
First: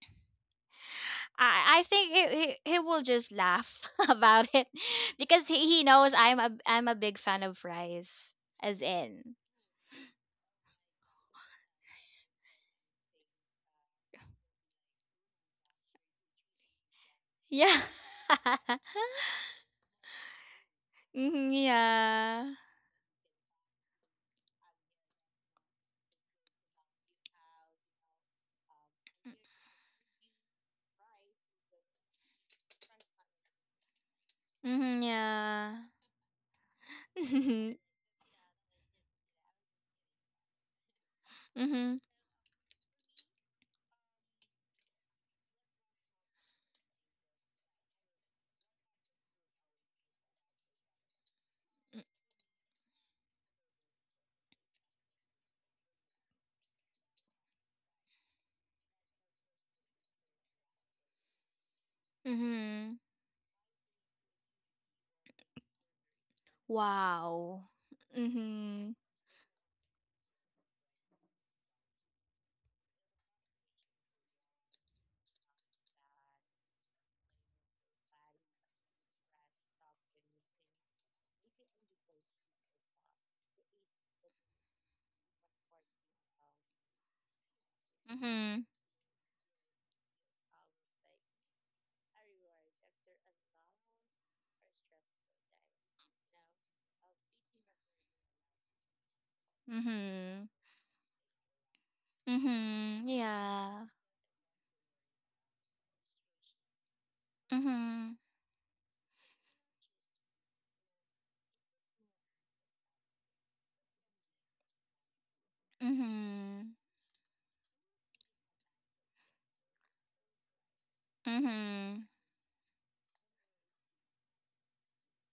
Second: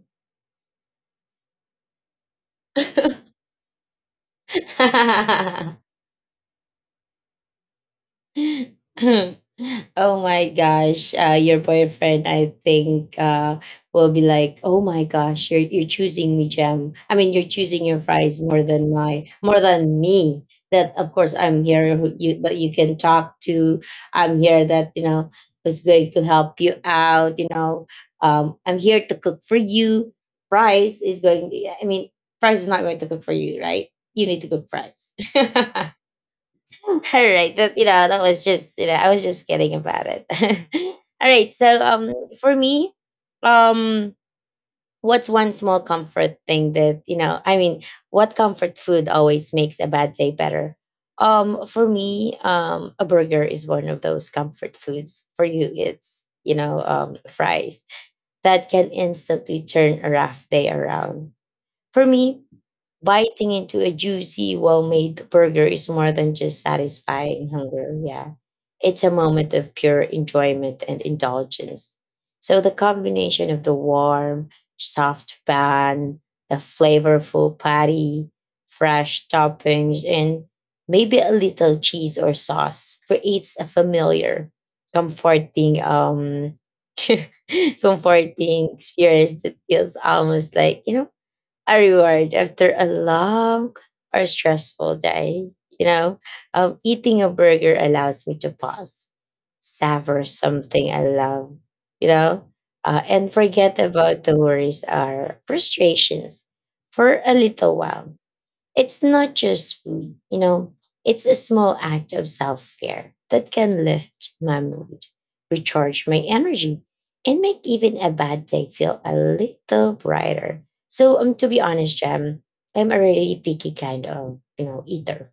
I think he will just laugh about it. Because he knows I'm a big fan of rice. As in,
Oh my gosh, your boyfriend, I think, will be like, "Oh my gosh, you're choosing me, Jam. I mean, you're
yeah.
choosing your fries more than my more than me. That of course
Mhm,
I'm here, who you
yeah.
that you can talk to. I'm here that you know is going to help you out. You know, I'm here to cook for you. Fries is going. I mean, fries is not going to cook for you, right? You need to cook
Hmm,
fries."
yeah.
All right,
Hmm.
that you know that was just you know I was just kidding about it. All right, so
Hmm.
for me, um what's one small comfort thing that you know I mean what comfort food always makes a bad day better? For me, a burger is one of those comfort foods. For you, it's you know fries that can instantly turn a rough day around. For me,
Hmm.
biting into a juicy, well made burger is more than just satisfying
Wow.
hunger. Yeah.
Hmm.
It's a moment of pure enjoyment and indulgence. So the combination of the warm, soft bun, the flavorful patty, fresh toppings, and maybe a little cheese or sauce creates a familiar, comforting,
Hmm.
comforting experience that feels almost like, you know, a reward after a long or stressful day. You know, eating a burger allows me to pause, savor
Hmm.
something I love, you know,
Hmm.
and forget
Yeah.
about the worries or frustrations for a little while.
Mhm.
It's not just food, you know, it's a small act of self care that can lift my mood, recharge my
Mhm.
energy, and make even a bad day feel a little brighter. So, to be honest,
Mhm.
Jem, I'm a really picky kind of, you know, eater.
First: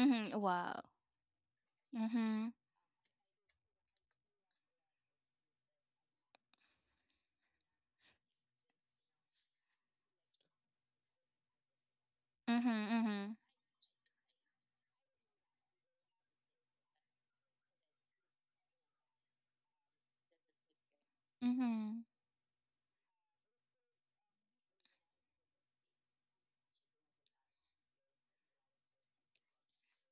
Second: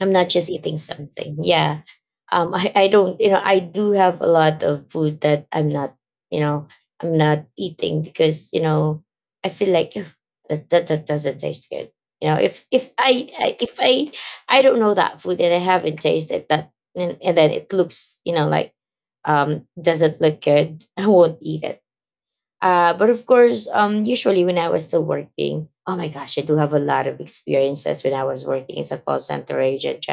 I'm not just eating
Wow.
something. Yeah.
Mhm.
I don't, you know, I do have a lot of food that I'm not, you know, I'm not eating because, you know, I feel like, "Ugh, that doesn't taste good. You know,
Mhm.
if I, I don't know that food and I haven't tasted that, and then it looks, you know, like, doesn't look good," I won't
Mhm.
eat it.
Mhm.
But of course, usually when I was still working, oh my gosh, I do have a lot of experiences when I was working as a call center agent,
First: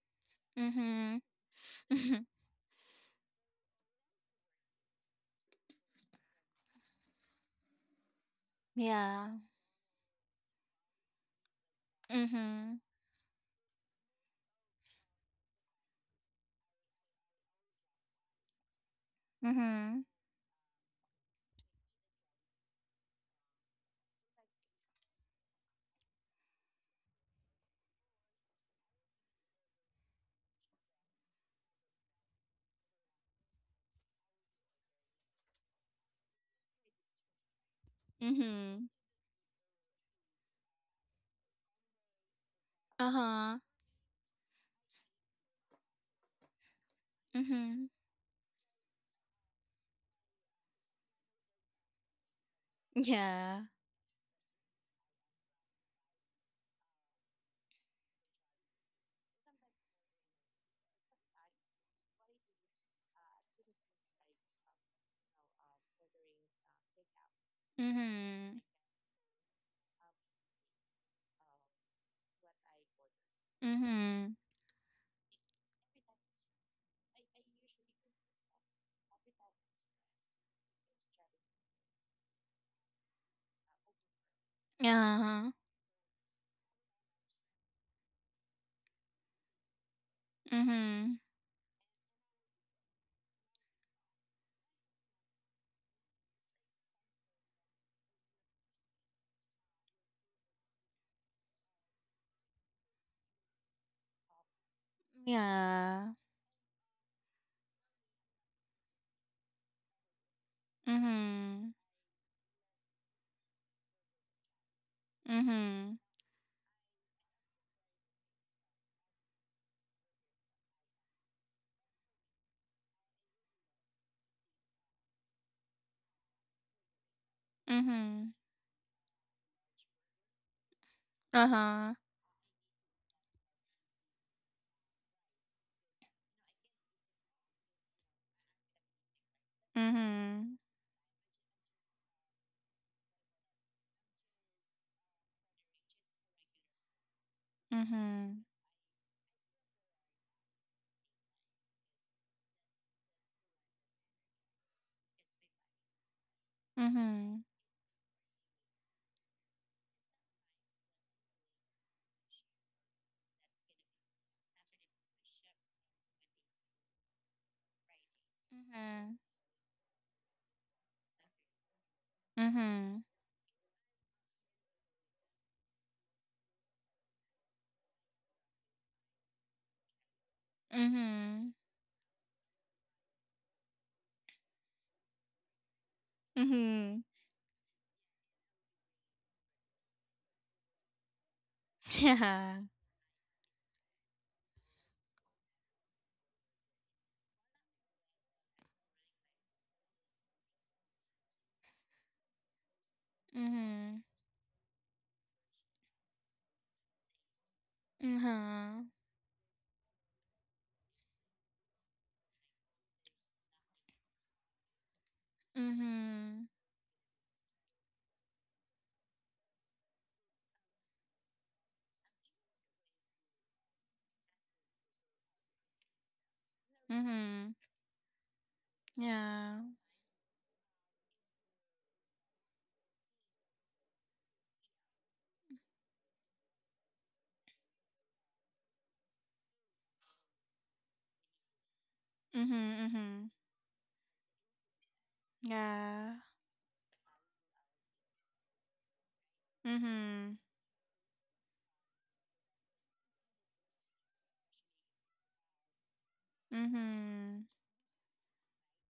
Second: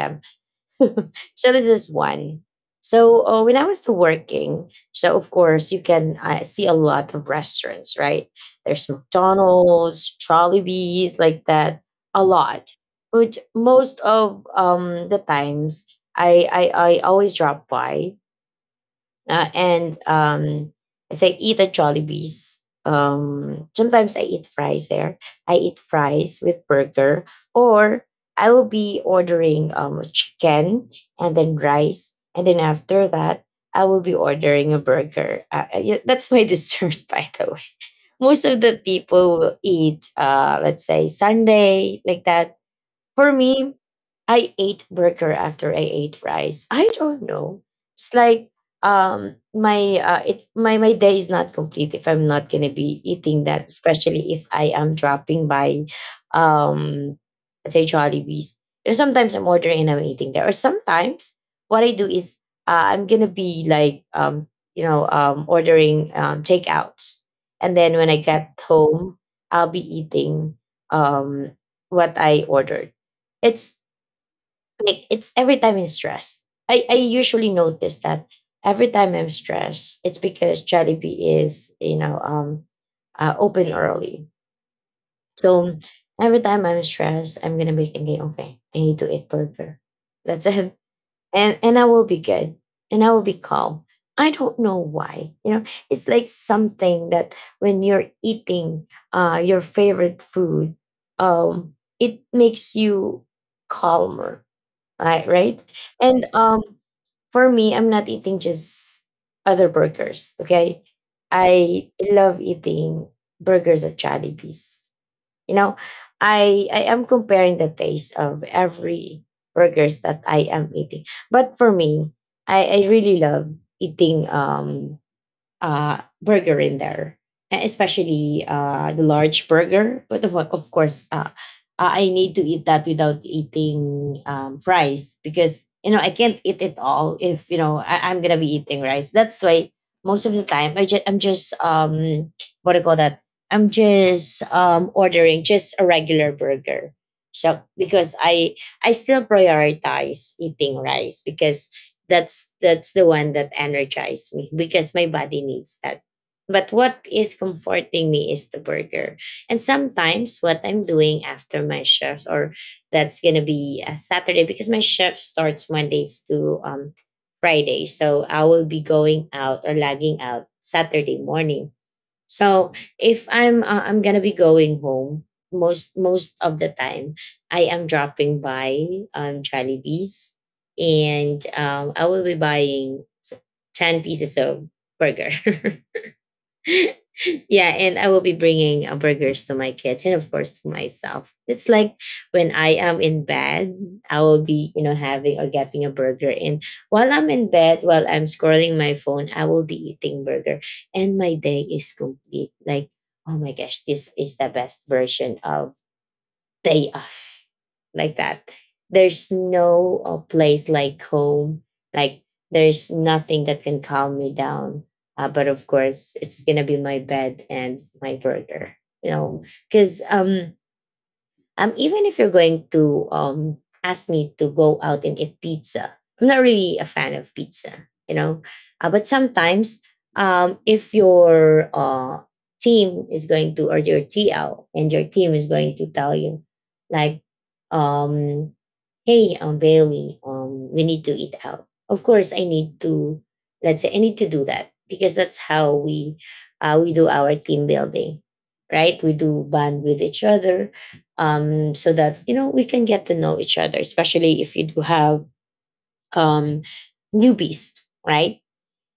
Mhm.
so this is one. So when I was still working, so of course you can see a lot of restaurants, right? There's
Yeah.
McDonald's, Bees, like that, a lot.
Mhm.
But most of the times, I always drop by and
Mhm.
as I eat at Jollibee's, sometimes I eat fries there. I eat fries with burger, or I will be ordering chicken and then rice. And then after that, I will be ordering a burger. Yeah, that's my dessert, by the way. Most of the
Mhm.
people will eat, let's say, Sunday, like that.
Uh
For
huh.
me, I ate burger after I ate rice. I don't know.
Mhm.
It's like my it my my day is not complete if I'm not gonna be eating
Yeah.
that, especially if I am dropping by um let's say Jollibees. Or sometimes I'm ordering and I'm eating there. Or sometimes what I do is I'm gonna be like ordering takeouts, and then when I get
Mhm.
home I'll be eating um what I ordered. It's
Mhm.
like it's every time I'm stressed. I usually notice that every time I'm stressed, it's because Jollibee is, you know, open early.
Uh huh.
So every time I'm stressed, I'm gonna be thinking, okay, I need to eat burger. That's it.
Mhm.
And I will be good. And I will be calm. I don't know why. You know, it's like something that when you're eating your favorite food, um, it makes you calmer, I, right?
Yeah.
And for me, I'm not eating just other burgers. Okay,
Mhm.
I love eating burgers at Jollibee's. You know,
Mhm.
I am comparing the taste of every burgers that I am eating. But for me, I really love eating burger in there,
Mhm.
especially the large burger. But of course,
Uh huh.
I need to eat that without eating fries because you know I can't eat it all if you know I'm gonna be eating rice. That's why most of the
Mhm.
time I just I'm just what do you call that? I'm just ordering just a regular burger. So because
Mhm.
I still prioritize eating rice because that's the one that energized me because my body needs that, but what is
Mhm.
comforting me is the burger. And sometimes what I'm doing after my shift, or that's gonna be a Saturday because my shift starts Mondays to Friday, so I will be going out or lagging out Saturday morning. So
Mhm.
if I'm gonna be going home, most most of the time, I am dropping by Jollibee's,
Mhm.
and
Mhm.
I will be buying 10 pieces of burger.
Mhm.
Yeah, and I will be bringing burgers to my kids and of course to myself. It's like when
Yeah.
I am in bed, I will be, you know, having or getting a burger, and while I'm in bed, while I'm scrolling my phone, I will be eating burger, and my day is complete. Like, oh my gosh,
Mhm.
this is the best version of they us, like that.
Mhm.
There's no place like home. Like there's nothing that can calm me down. But of course, it's
Mhm.
gonna be my bed and my burger. You know, because even if you're going to ask me to go out and eat pizza, I'm not really a fan of
Mhm.
pizza, you know. But
Yeah.
sometimes, if your team is going to, or your TL and your team is going to tell you, like, um, hey, Bailey, we need to eat out. Of course I
Mhm.
need to
Mhm.
let's say I need to do that because that's how
Yeah.
we do our team building, right? We do bond with each
Mhm.
other, so that you know we can get to know each other, especially if you do have um
Mhm.
newbies, right?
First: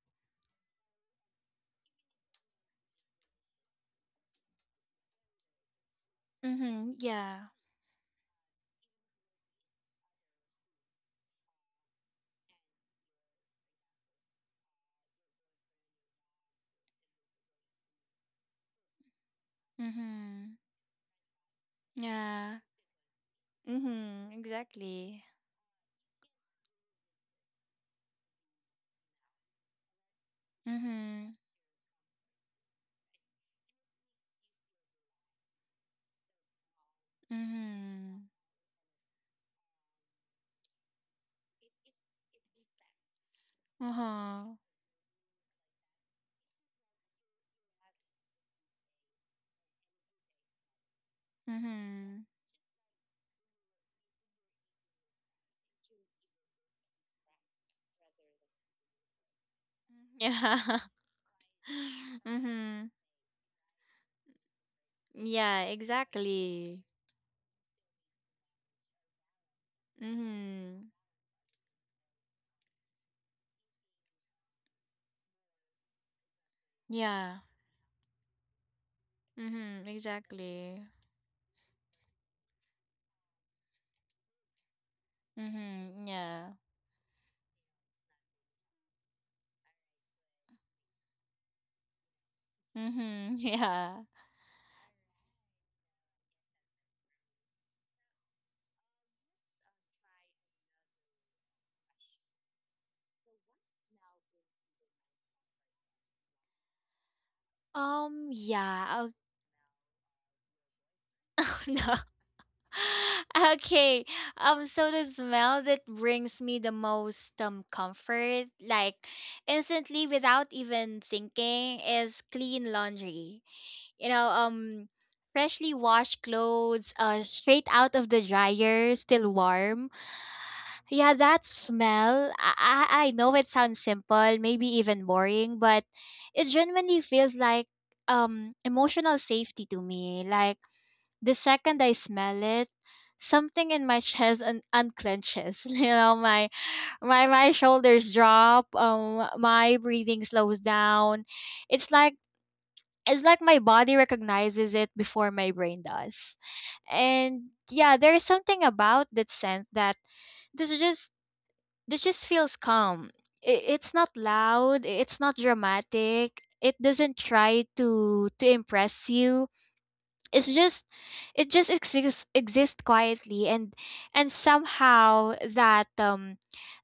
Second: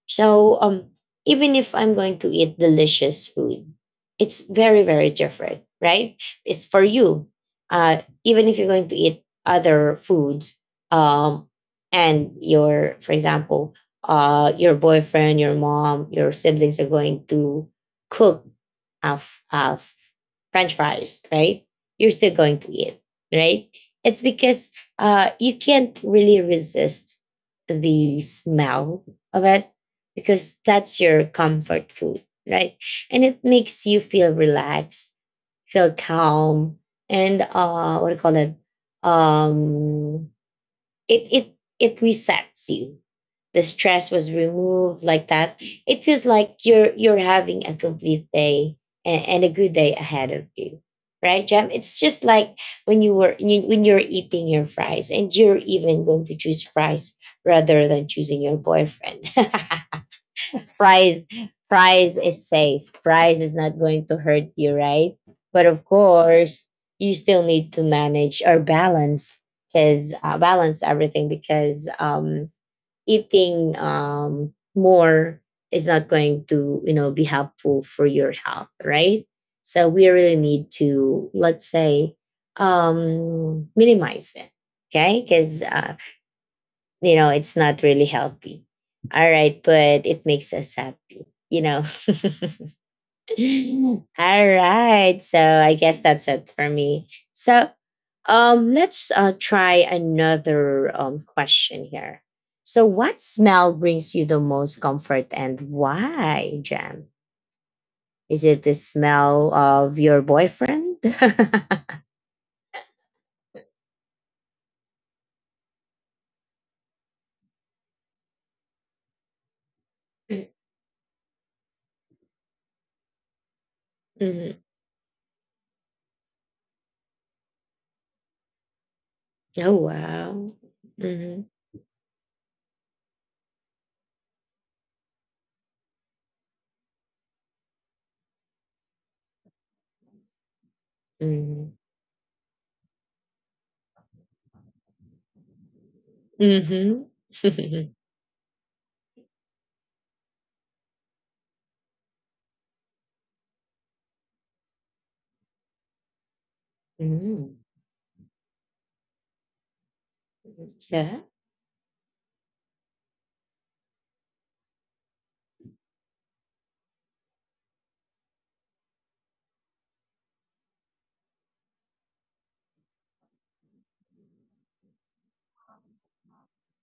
So even if I'm going to eat delicious food, it's very very different, right? It's for
Mhm.
you.
Yeah.
Even if you're going to eat other foods, um, and your, for example, your boyfriend, your mom, your siblings are going to cook of
Mhm.
French fries, right? You're still going
Yeah.
to eat, right? It's
Mhm.
because
Exactly.
you can't really resist the smell of it because that's your
Mhm.
comfort food, right? And it makes you feel relaxed, feel calm, and what do you
Mhm.
call it? Um, it it resets you. The stress was
Uh-huh.
removed like that. It feels like you're having a complete day and a good day ahead of you, right, Jam? It's just
Mhm.
like when when you're eating your fries and you're even going to choose fries rather than choosing your boyfriend.
Yeah.
fries Fries is safe,
Mhm.
fries is not going to hurt you, right?
Yeah,
But of course
exactly.
you still need to manage or balance because balance
Mhm.
everything because eating more is not going to you know be
Yeah.
helpful for your health, right?
Mhm.
So we really need
Exactly.
to let's say minimize it, okay, because
Mhm. Yeah.
you know it's not really healthy, all right, but it makes us happy, you know.
Mhm, yeah.
All right, so I guess that's it for me, so let's try another question here. So what smell brings you the most comfort and why, Jam? Is it the
Yeah. Oh.
smell of your boyfriend?
Oh no. Okay. So the smell that brings me the most comfort, like instantly without even thinking, is clean laundry. you know,
Mhm.
um, Freshly washed clothes, straight out of the dryer, still
Oh
warm.
wow.
Yeah,
Hmm.
that smell. I know it sounds simple, maybe even boring, but it genuinely feels like emotional safety to me. Like the
Hmm.
second I smell it, something in my chest unclenches. You know, my shoulders drop. My breathing slows down. It's like it's like my body recognizes it before my brain does. And
Hmm.
yeah, there is something about that scent that this is just
Yeah.
this just feels calm. It's not loud, it's not dramatic. It doesn't try to impress you. It's just it just exists quietly, and somehow that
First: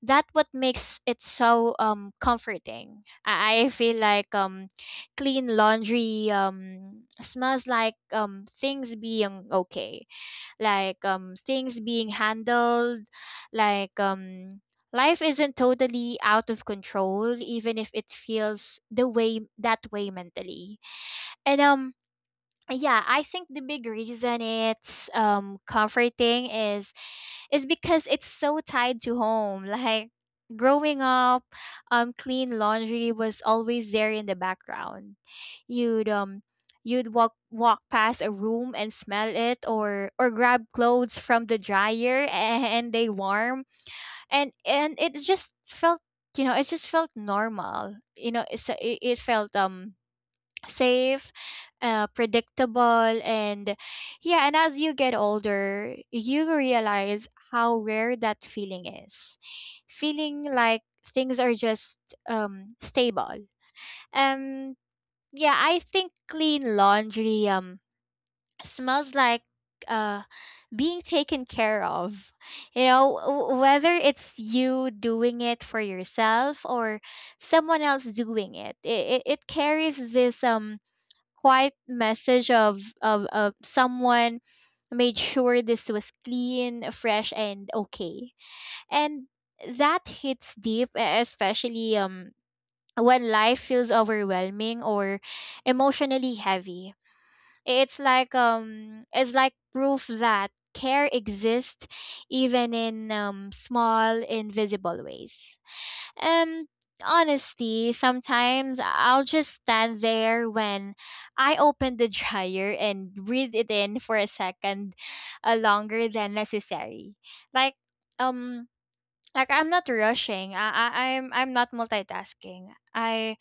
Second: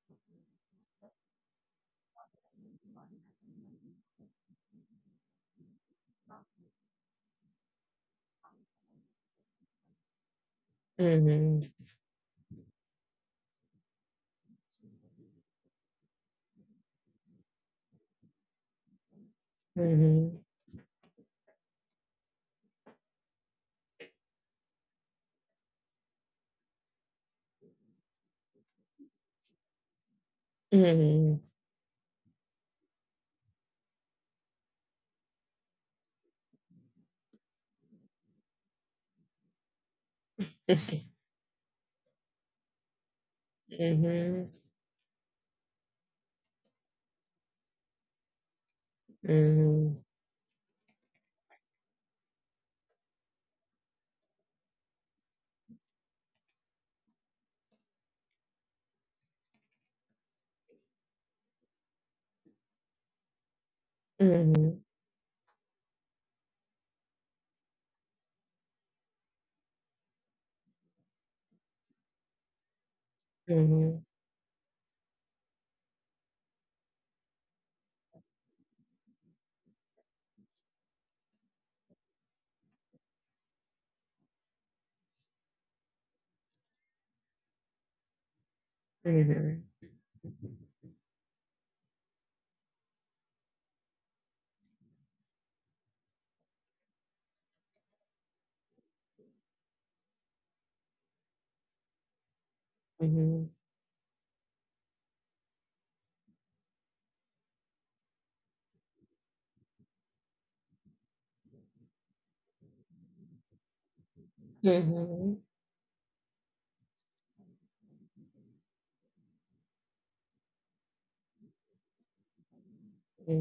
that what makes it so comforting, I feel like clean laundry smells like things being okay, like
Mhm.
things being handled, like life isn't totally out of control even if it feels the way that way
Mhm.
mentally. And yeah, I think the big reason it's comforting is because it's so tied to home, like growing
Mhm.
up, clean laundry was always there in the background. You'd um you'd walk past a room and smell it, or grab clothes from the dryer and they warm, and
Mhm.
and it just felt, you know, it just felt normal. You know, it felt
Mhm.
safe, predictable, and yeah, and as you get older, you realize how rare that feeling is. Feeling like things are just stable. Um
Mhm.
yeah, I think clean laundry smells like uh being taken care of. You know, whether
Mhm.
it's you doing it for yourself or someone else doing it. It carries this quiet message of, of someone made sure this was clean, fresh, and okay. And
Mhm.
that hits deep, especially when life feels overwhelming or emotionally heavy. It's like proof that care exists even in
Mhm.
small, invisible ways. Um, Honestly, sometimes I'll just stand there when I open the dryer and breathe it in for a second,
Mhm.
longer than necessary. Like um like I'm not rushing. I'm not multitasking. I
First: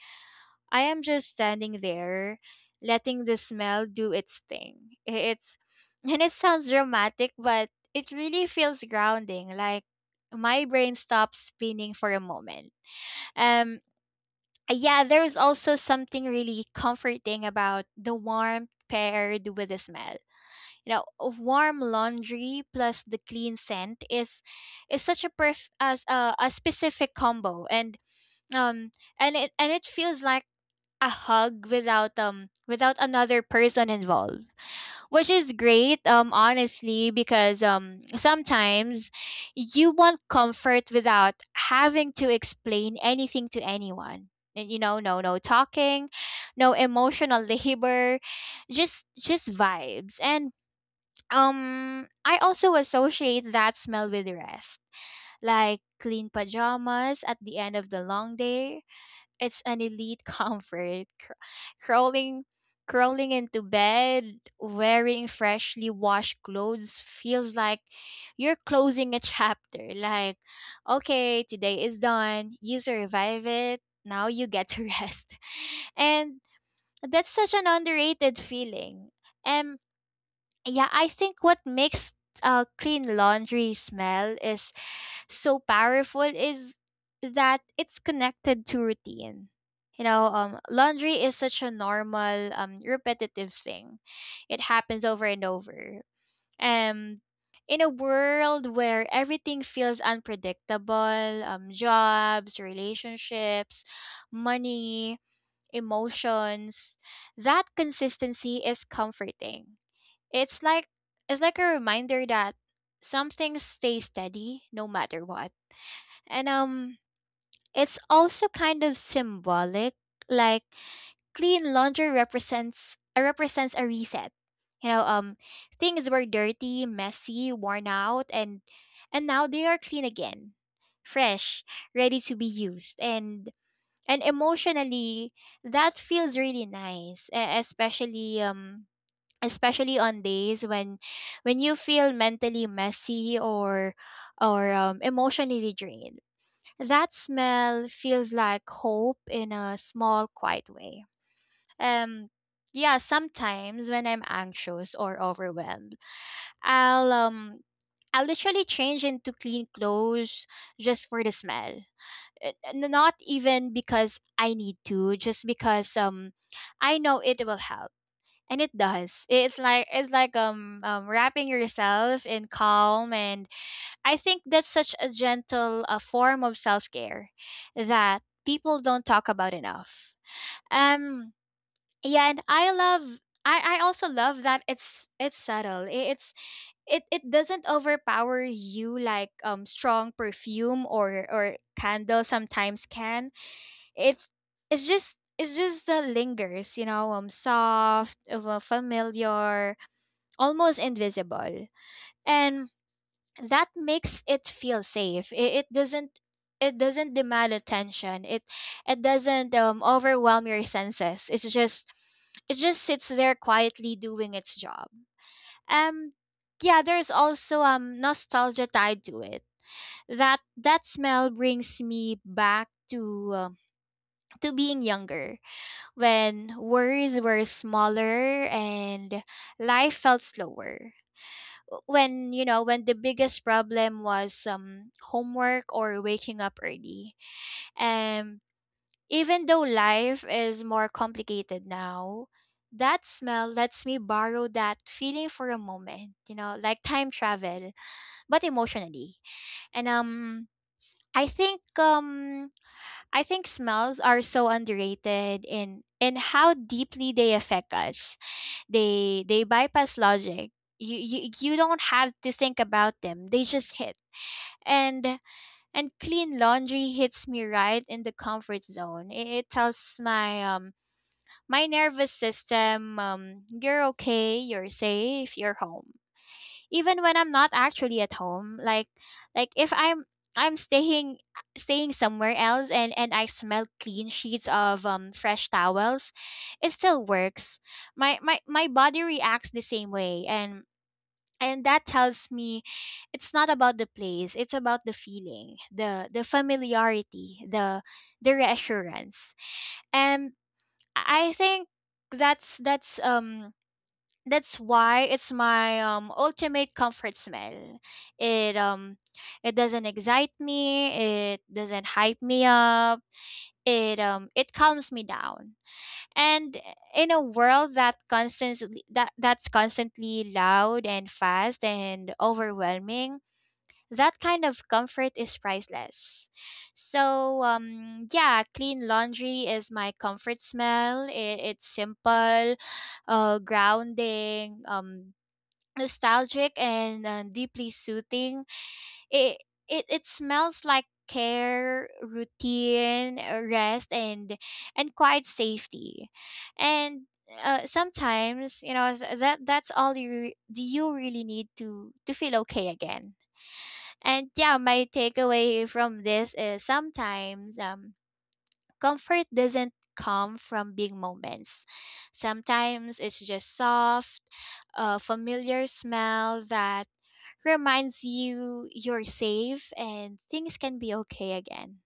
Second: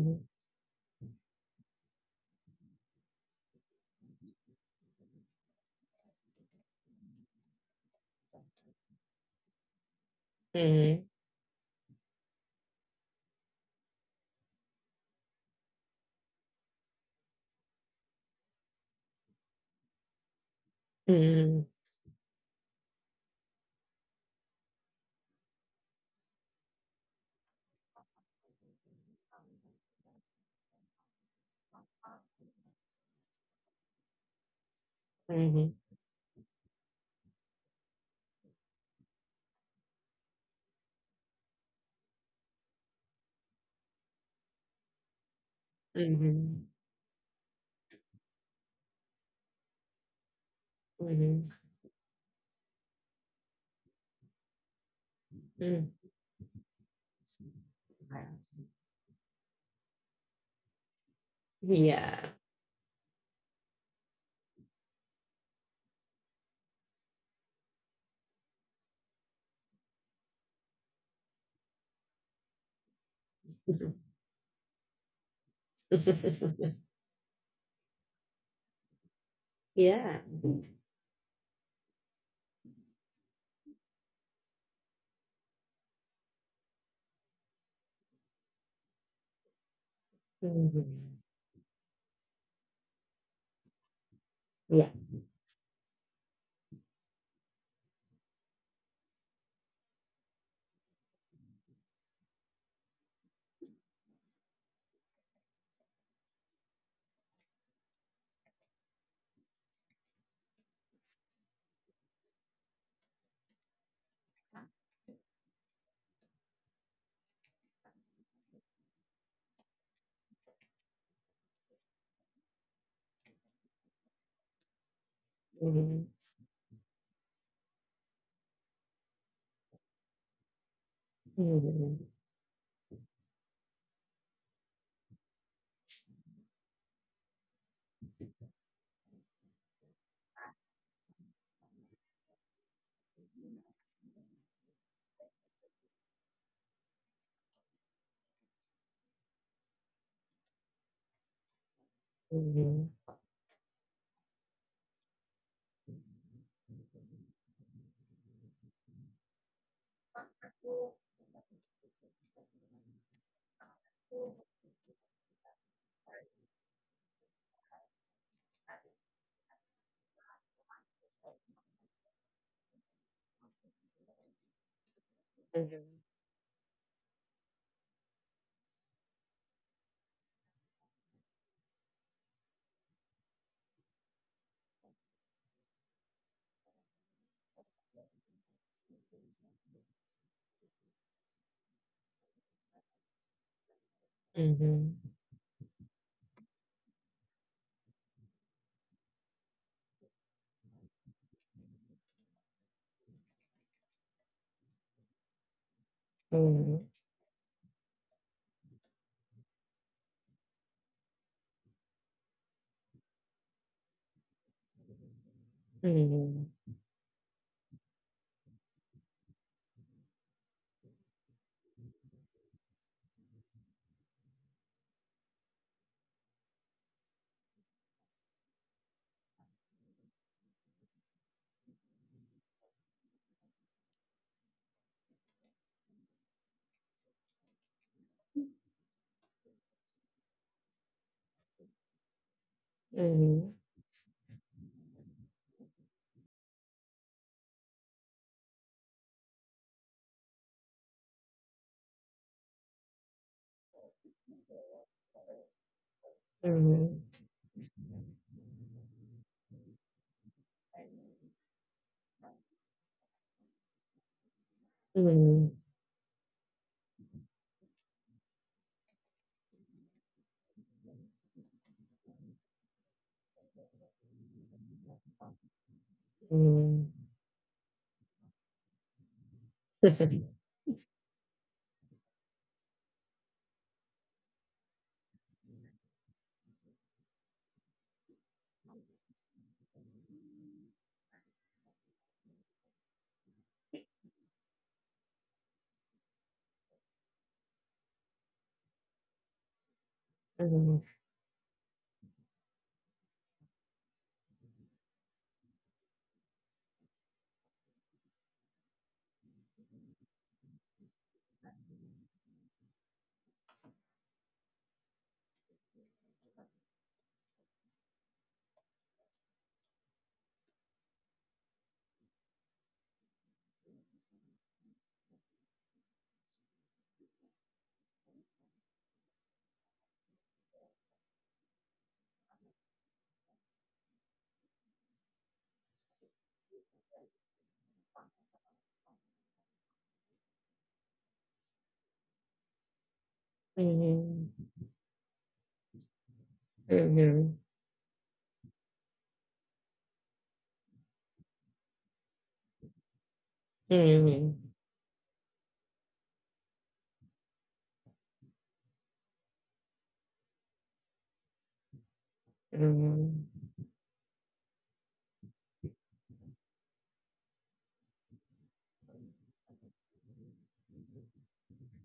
I am just standing there letting the smell do its thing. It's and it sounds dramatic, but it really feels grounding. Like my brain
Mhm.
stops spinning for a moment. Um yeah, there's also something really comforting about the warmth paired with the smell. You know, a warm laundry plus the clean scent is such a as a specific combo, um and it feels like a hug without without another person involved, which
Mhm. Mhm.
is
Mhm.
great, honestly, because sometimes you want comfort without having to explain anything to anyone. And, you know, no talking, no emotional labor, just vibes. and
Mhm. Mhm.
um I also associate that smell with rest, like
Mhm.
clean pajamas at the end of the long day. It's an elite comfort.
Yeah.
Crawling crawling into bed wearing freshly washed clothes feels like you're closing a chapter. Like, okay, today is done. You survive it. Now you get to rest. And that's such an underrated feeling. Um
Yeah.
yeah, I think what makes clean laundry smell is so powerful is that it's connected to routine. You know,
Mhm.
laundry is such a normal, repetitive thing. It
Yeah.
happens over and over. Um, in a world where everything feels unpredictable, jobs, relationships, money, emotions, that consistency is comforting. It's like it's like a reminder that some things stay steady no matter what. And it's also kind of symbolic, like clean laundry represents, represents a reset. You know,
Mhm.
things were dirty, messy, worn out, and now they are clean again. Fresh,
Mhm.
ready to be used, and emotionally that feels really nice, especially especially on days when you feel mentally messy, or emotionally drained. That smell feels like hope in a small, quiet way. um
Mhm.
yeah, sometimes when I'm anxious or overwhelmed, i'll um I'll literally change into clean clothes just for the smell. Not even because I need to, just because I know it will help. And it does. It's like wrapping yourself in calm, and I think that's such a gentle, form of self care that people don't talk about enough. Um, yeah, and I love. I also love that it's subtle. It doesn't overpower you like strong perfume or candle sometimes can. It's it's just the lingers, you know, soft, familiar, almost invisible. And that makes it feel safe. it, it doesn't
Mhm. Mhm.
it
Mhm.
doesn't demand attention. It doesn't overwhelm your senses. It just sits there quietly doing its job. um yeah, there's also nostalgia tied to it. That smell brings me back to, to being younger, when worries were smaller and life felt slower, when, you know, when the biggest problem was homework or waking up early. And even though life is more complicated now, that smell
Mhm.
lets me borrow that feeling for a moment, you know, like time travel, but emotionally. And i think um I think smells are so underrated in how
Mhm.
deeply they affect us. They bypass logic. You don't have to think about them. They just hit. And
Mhm.
and clean laundry hits me right in the comfort zone. It tells my my nervous system, you're okay, you're safe, you're home,
Mhm.
even
Mhm.
when I'm not actually at home. Like if I'm I'm staying somewhere else and I smell clean sheets of fresh towels, it still works. My body reacts the same way, and that tells me it's not about the place, it's about the feeling, the familiarity, the reassurance. And
Mhm,
I think that's that's um that's why it's my ultimate comfort smell. It um it doesn't excite me, it doesn't hype me up. It calms me down. And in a world that that's constantly loud and fast and overwhelming, that kind of comfort is priceless. So yeah, clean laundry is my comfort smell. It's simple, grounding, nostalgic, and deeply soothing. It, it smells like care, routine, rest, and
mhm,
and quiet safety. And
mhm,
uh, sometimes, you know, that that's all do you really need to feel okay again. And
mhm,
yeah, my takeaway from this is sometimes comfort doesn't come from big moments. Sometimes it's
mhm,
just soft, a familiar smell that reminds you you're safe and things can be okay again.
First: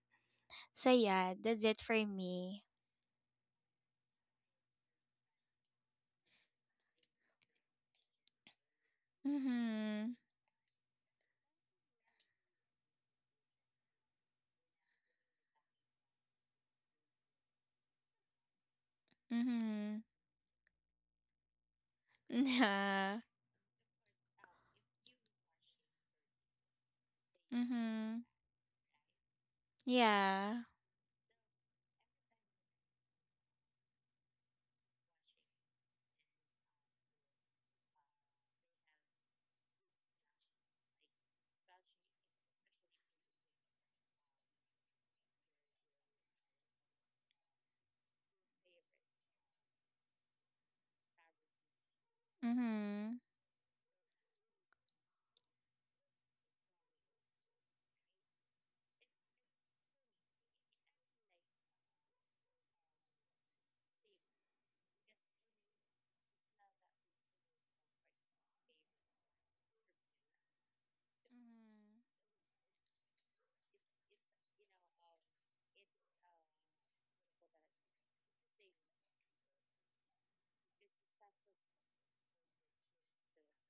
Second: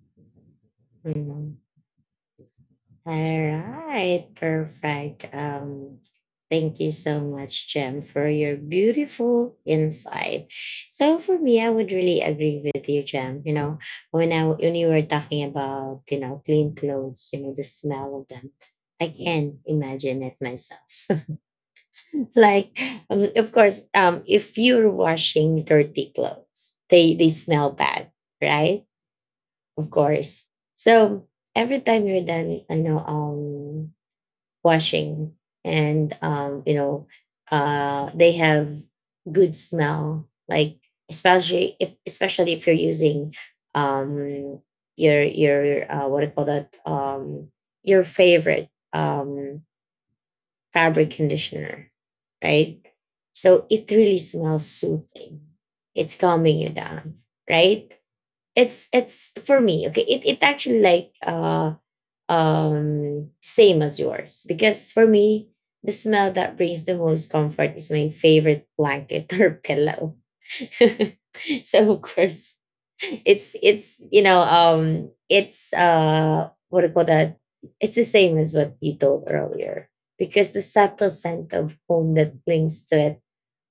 So yeah,
mhm.
that's it for me.
All right, perfect. Thank you so much, Jem, for your beautiful
Mhm.
insight. So for me, I would really agree with you, Jem. When you were talking about clean clothes, the smell of them, I can
Mhm.
imagine it myself. like,
Yeah.
of course, if you're washing dirty clothes, they smell bad,
Mhm.
right? Of course.
Yeah.
So every time you're done, I know washing and they have good smell, like especially if you're using, um, your what do you call that your favorite fabric conditioner, right?
Mhm.
So it really smells soothing. It's calming you down, right? It's for me okay, it actually, like same as yours. Because for me, the smell that brings the most comfort is my favorite blanket or pillow. So of course, it's you know it's what do you call that it's the same as what you told earlier, because the subtle scent of home that clings to it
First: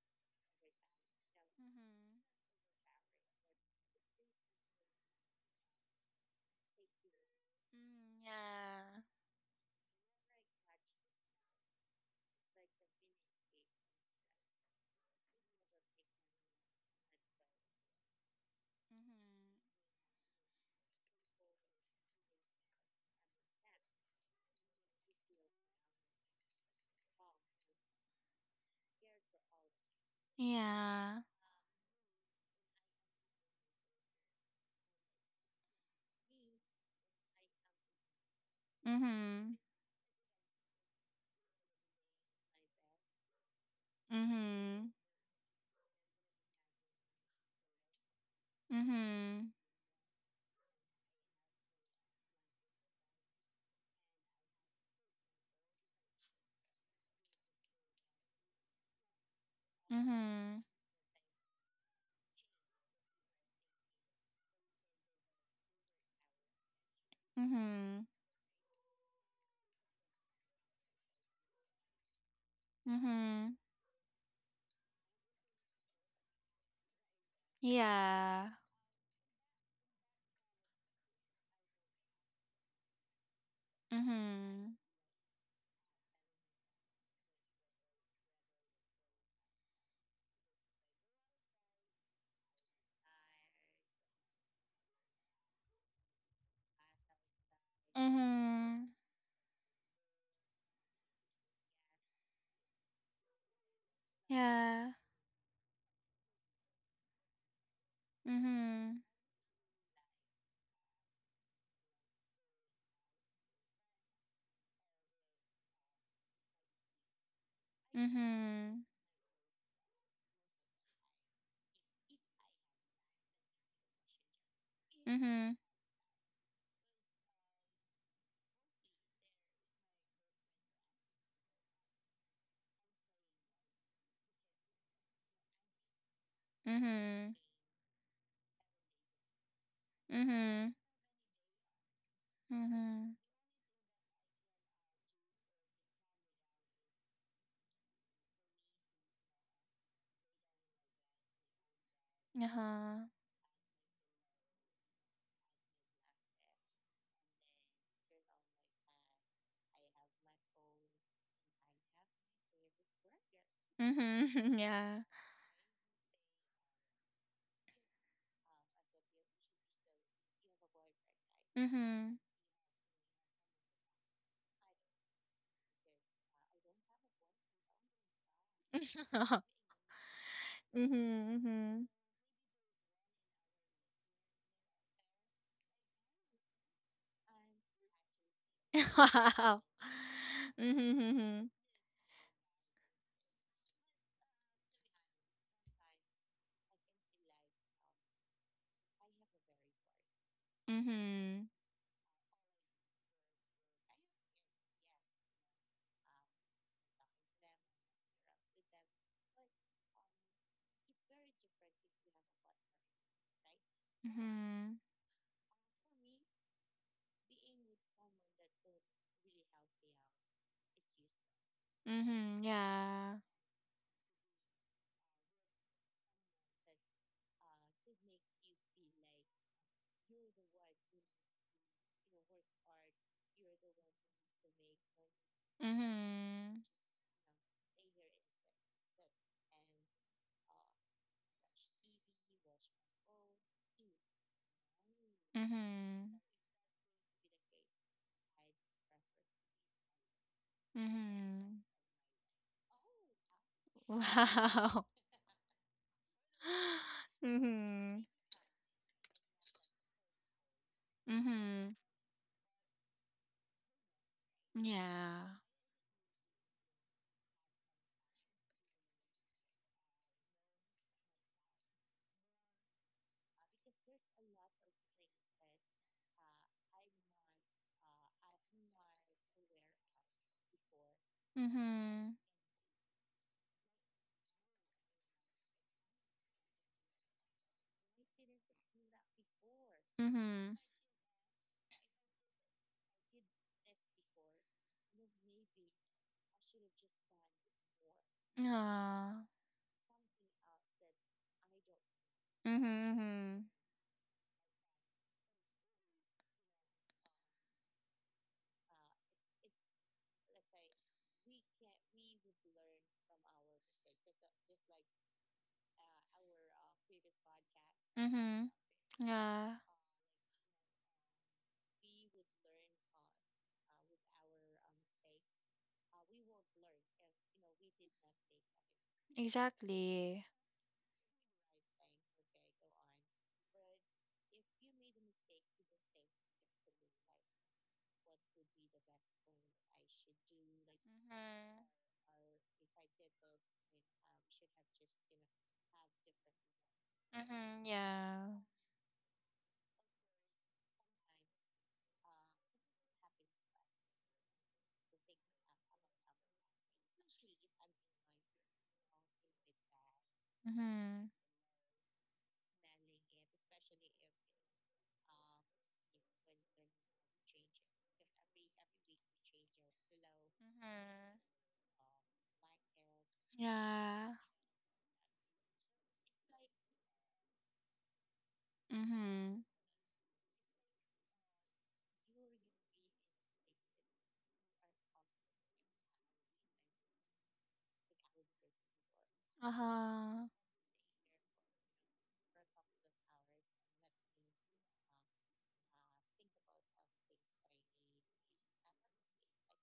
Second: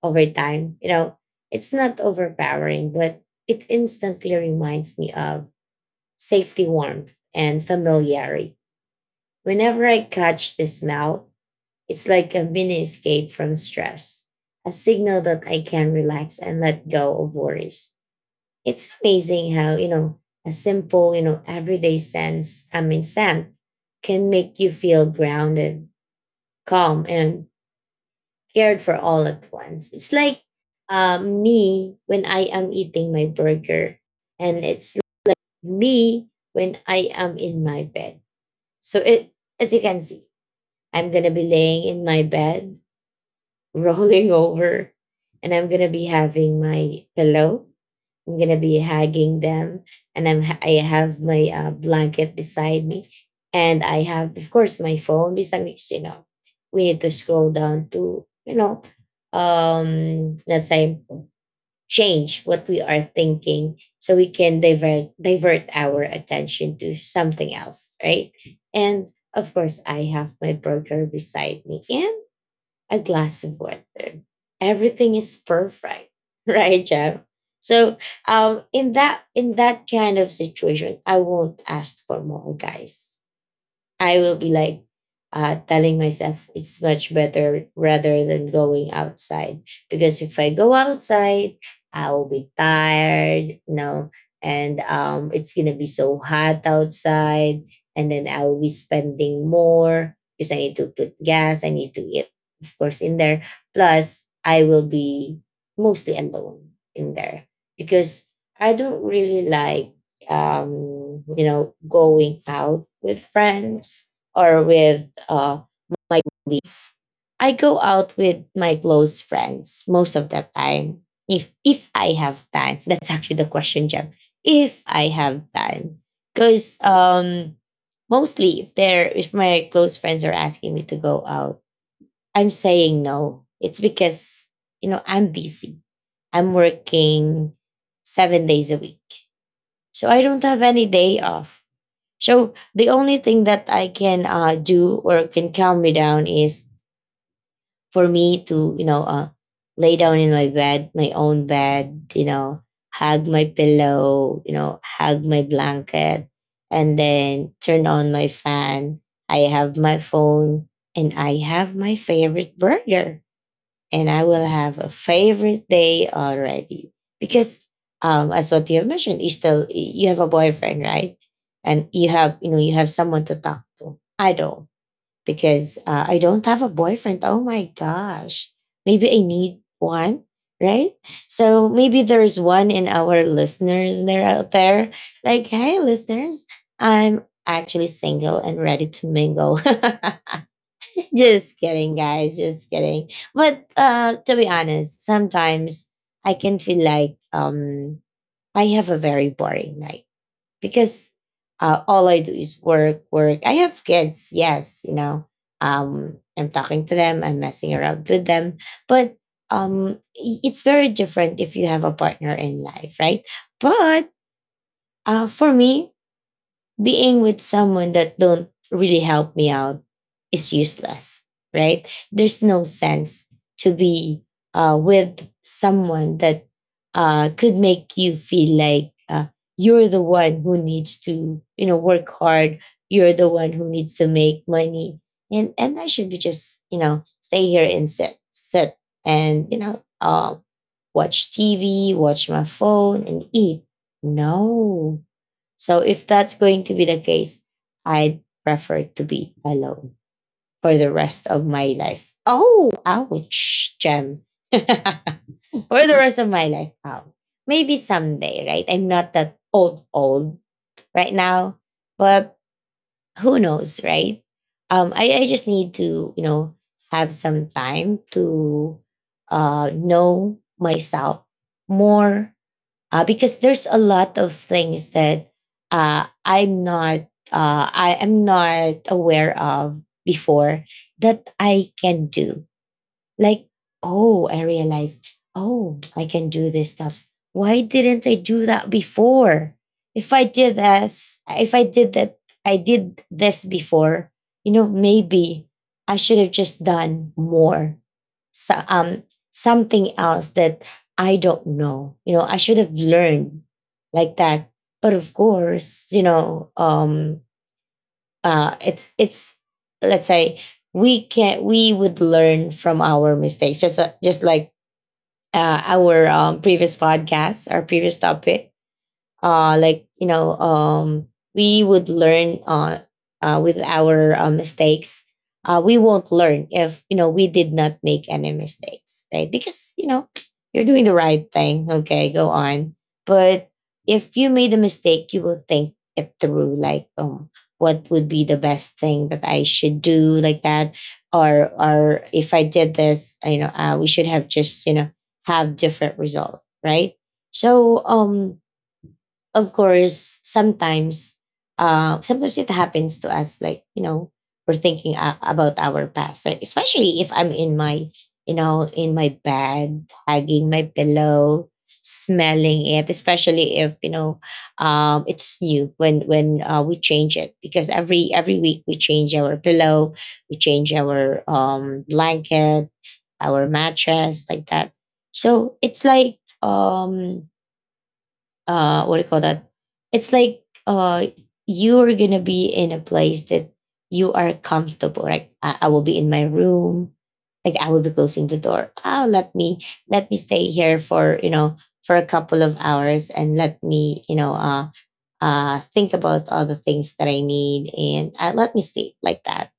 over time, it's not overpowering, but it instantly reminds me of safety, warmth, and familiarity.
Yeah.
Whenever I catch the smell, it's like a mini escape from stress, a signal that I can relax and let go of worries. It's amazing how, a simple, everyday scent can make you feel grounded, calm, and cared for all at once. It's like
Yeah.
me when I am eating my burger, and it's me when I am in my bed. So it,
Mhm.
as you can see, I'm going to be laying in my bed, rolling over,
Mhm.
and I'm going to be having my pillow. I'm going to be hugging
Mhm.
them, and I have my blanket beside me. And I have, of course, my phone beside me, 'cause we need to scroll down to,
Mhm.
let's say, change what we are thinking, so we can divert our attention to something else,
Mhm.
right? And of course, I have my burger beside me, and a glass
Mhm.
of water. Everything is perfect. Right, Jeff? So
Yeah.
in that kind of situation, I won't ask for more, guys. I will be
Mhm.
like, telling myself it's much better rather than going outside, because if I go outside, I will be tired, and it's gonna be so hot outside, and then I will be
Mhm.
spending more because I need to put gas, I need to eat, of course, in there. Plus, I will
Yeah.
be mostly alone in there, because I
Mhm.
don't really like, going out with friends or with my colleagues. I go out with my
Mhm.
close friends most of the time. If I have time, that's actually the question, Jem. If I have
Mhm.
time, because mostly, if my close friends are asking me to go out, I'm saying no. It's because I'm busy. I'm
Mhm.
working 7 days a week, so I don't have
Mhm.
any day off. So the
Mhm.
only thing that I can do or can calm me down is for me to, lay down in my bed, my own bed,
Uh-huh.
hug my pillow, hug my blanket, and then turn on my fan. I have my phone, and I have my favorite burger, and I will
Mhm.
have a
Yeah.
favorite day already, because as what you have mentioned, you have a boyfriend, right? And
Mhm.
you have someone to talk to. I don't, because I don't have a boyfriend. Oh my gosh, maybe I need one, right?
Mhm.
So
Mhm.
maybe there's one in our listeners there out there. Like, hey, listeners, I'm actually single and ready to mingle. Just kidding, guys. Just kidding. But to be honest, sometimes I can feel like I have a very boring night,
Wow.
because
Mhm.
all I do is work, work. I have kids, yes, you know. I'm talking to them. I'm messing around with them, but it's very different if you have a partner in life, right? But for me, being with someone that don't really help me out is useless, right? There's no sense to be with someone that could make you feel like you're the one who needs to, work hard, you're the one who needs to make money, and I should just, stay here and sit and, watch TV, watch my phone, and eat. No. So if that's going to be the case, I'd prefer to be alone for
Mhm. Mhm.
the rest of
Mhm.
my life. Oh, ouch,
Yeah. Mhm. Mhm.
Gem. For
Mhm. Wow.
the rest of my life. Ouch. Maybe someday, right? I'm not that old right now, but who knows, right? I just need to, have some time to, know myself more, because there's a lot of things that, uh, I'm not I am not aware of before, that I can do, like, oh, I realized, oh, I can do these stuffs. Why didn't I do that before? If I did this, if I did that, I did this before, you know, maybe I should have just done more.
Mhm. Mhm. Yeah. Mhm. Mhm.
So,
Yeah.
something else that I don't know. You know, I should have
Mm-hmm.
learned, like that. But of course, you know, it's let's say, we would learn from our mistakes, just like our previous podcast our previous
Mm-hmm.
topic.
Hmm. Yeah.
uh like you know um we would learn with our mistakes. We won't learn if, you know, we did not make any mistakes, right? Because, you know,
Exactly.
you're doing the right thing, okay, go on. But if you made a mistake, you will think it through, like, what would be the best thing that I should do, like that. or
Mm-hmm.
or if I did this, we should have just, you know, have different result, right?
Mm-hmm.
So
Yeah.
of course, sometimes, sometimes it happens to us, like, you know, we're thinking about our past, like, especially if I'm in my, you know, in my bed, hugging my
Mm-hmm.
pillow, smelling it, especially if, you know, it's new, when we change it, because every week, we change our pillow, we change
Mm-hmm.
our blanket, our mattress, like that. So it's like, what do you call
Mm-hmm.
that it's like you are gonna be in a place that you are comfortable, like I will be in my room, like I will be closing the door. Oh, let me
Uh-huh.
stay here for, for a couple of hours, and let me, think about all the things that I need, and let me sleep, like that.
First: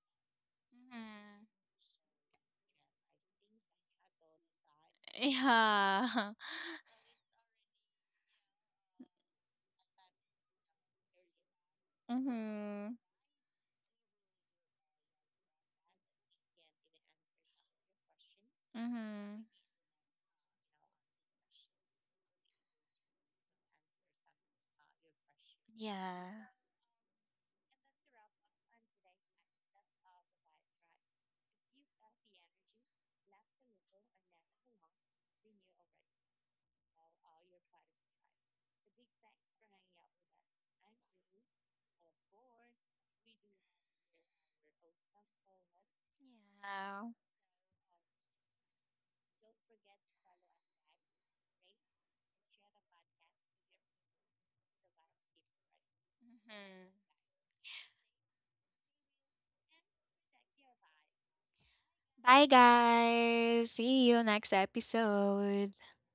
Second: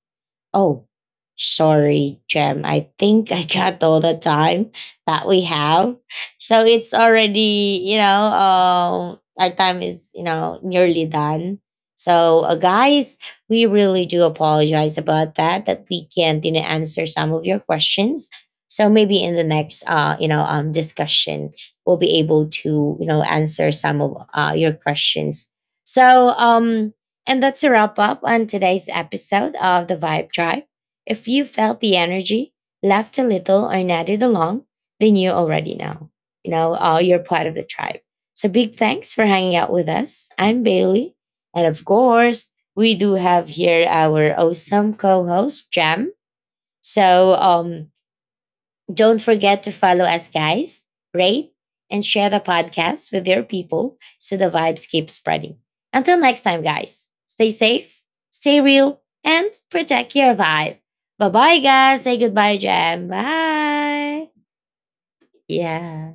Oh,
Mm-hmm.
sorry, Jem. I think I got all the time that we have.
Yeah.
So it's already, you know, our time is, you know, nearly done. So,
Mm-hmm.
guys, we really do apologize about that, that we can't, you know, answer some of your questions. So maybe in
Mm-hmm.
the next, discussion, we'll be able to, you know, answer some of your questions. So,
Yeah.
and that's a wrap up on today's episode of The Vibe Tribe. If you felt the energy, laughed a little, or nodded along, then you already know. You know, you're part of the tribe. So big thanks for hanging out with us. I'm Bailey. And of course, we do have here our awesome co host, Jam. So don't forget to follow us, guys, rate, and share the podcast with your people so the vibes keep spreading. Until next time, guys, stay safe, stay real, and protect your vibe. Bye bye, guys. Say goodbye, Jam. Bye. Yeah.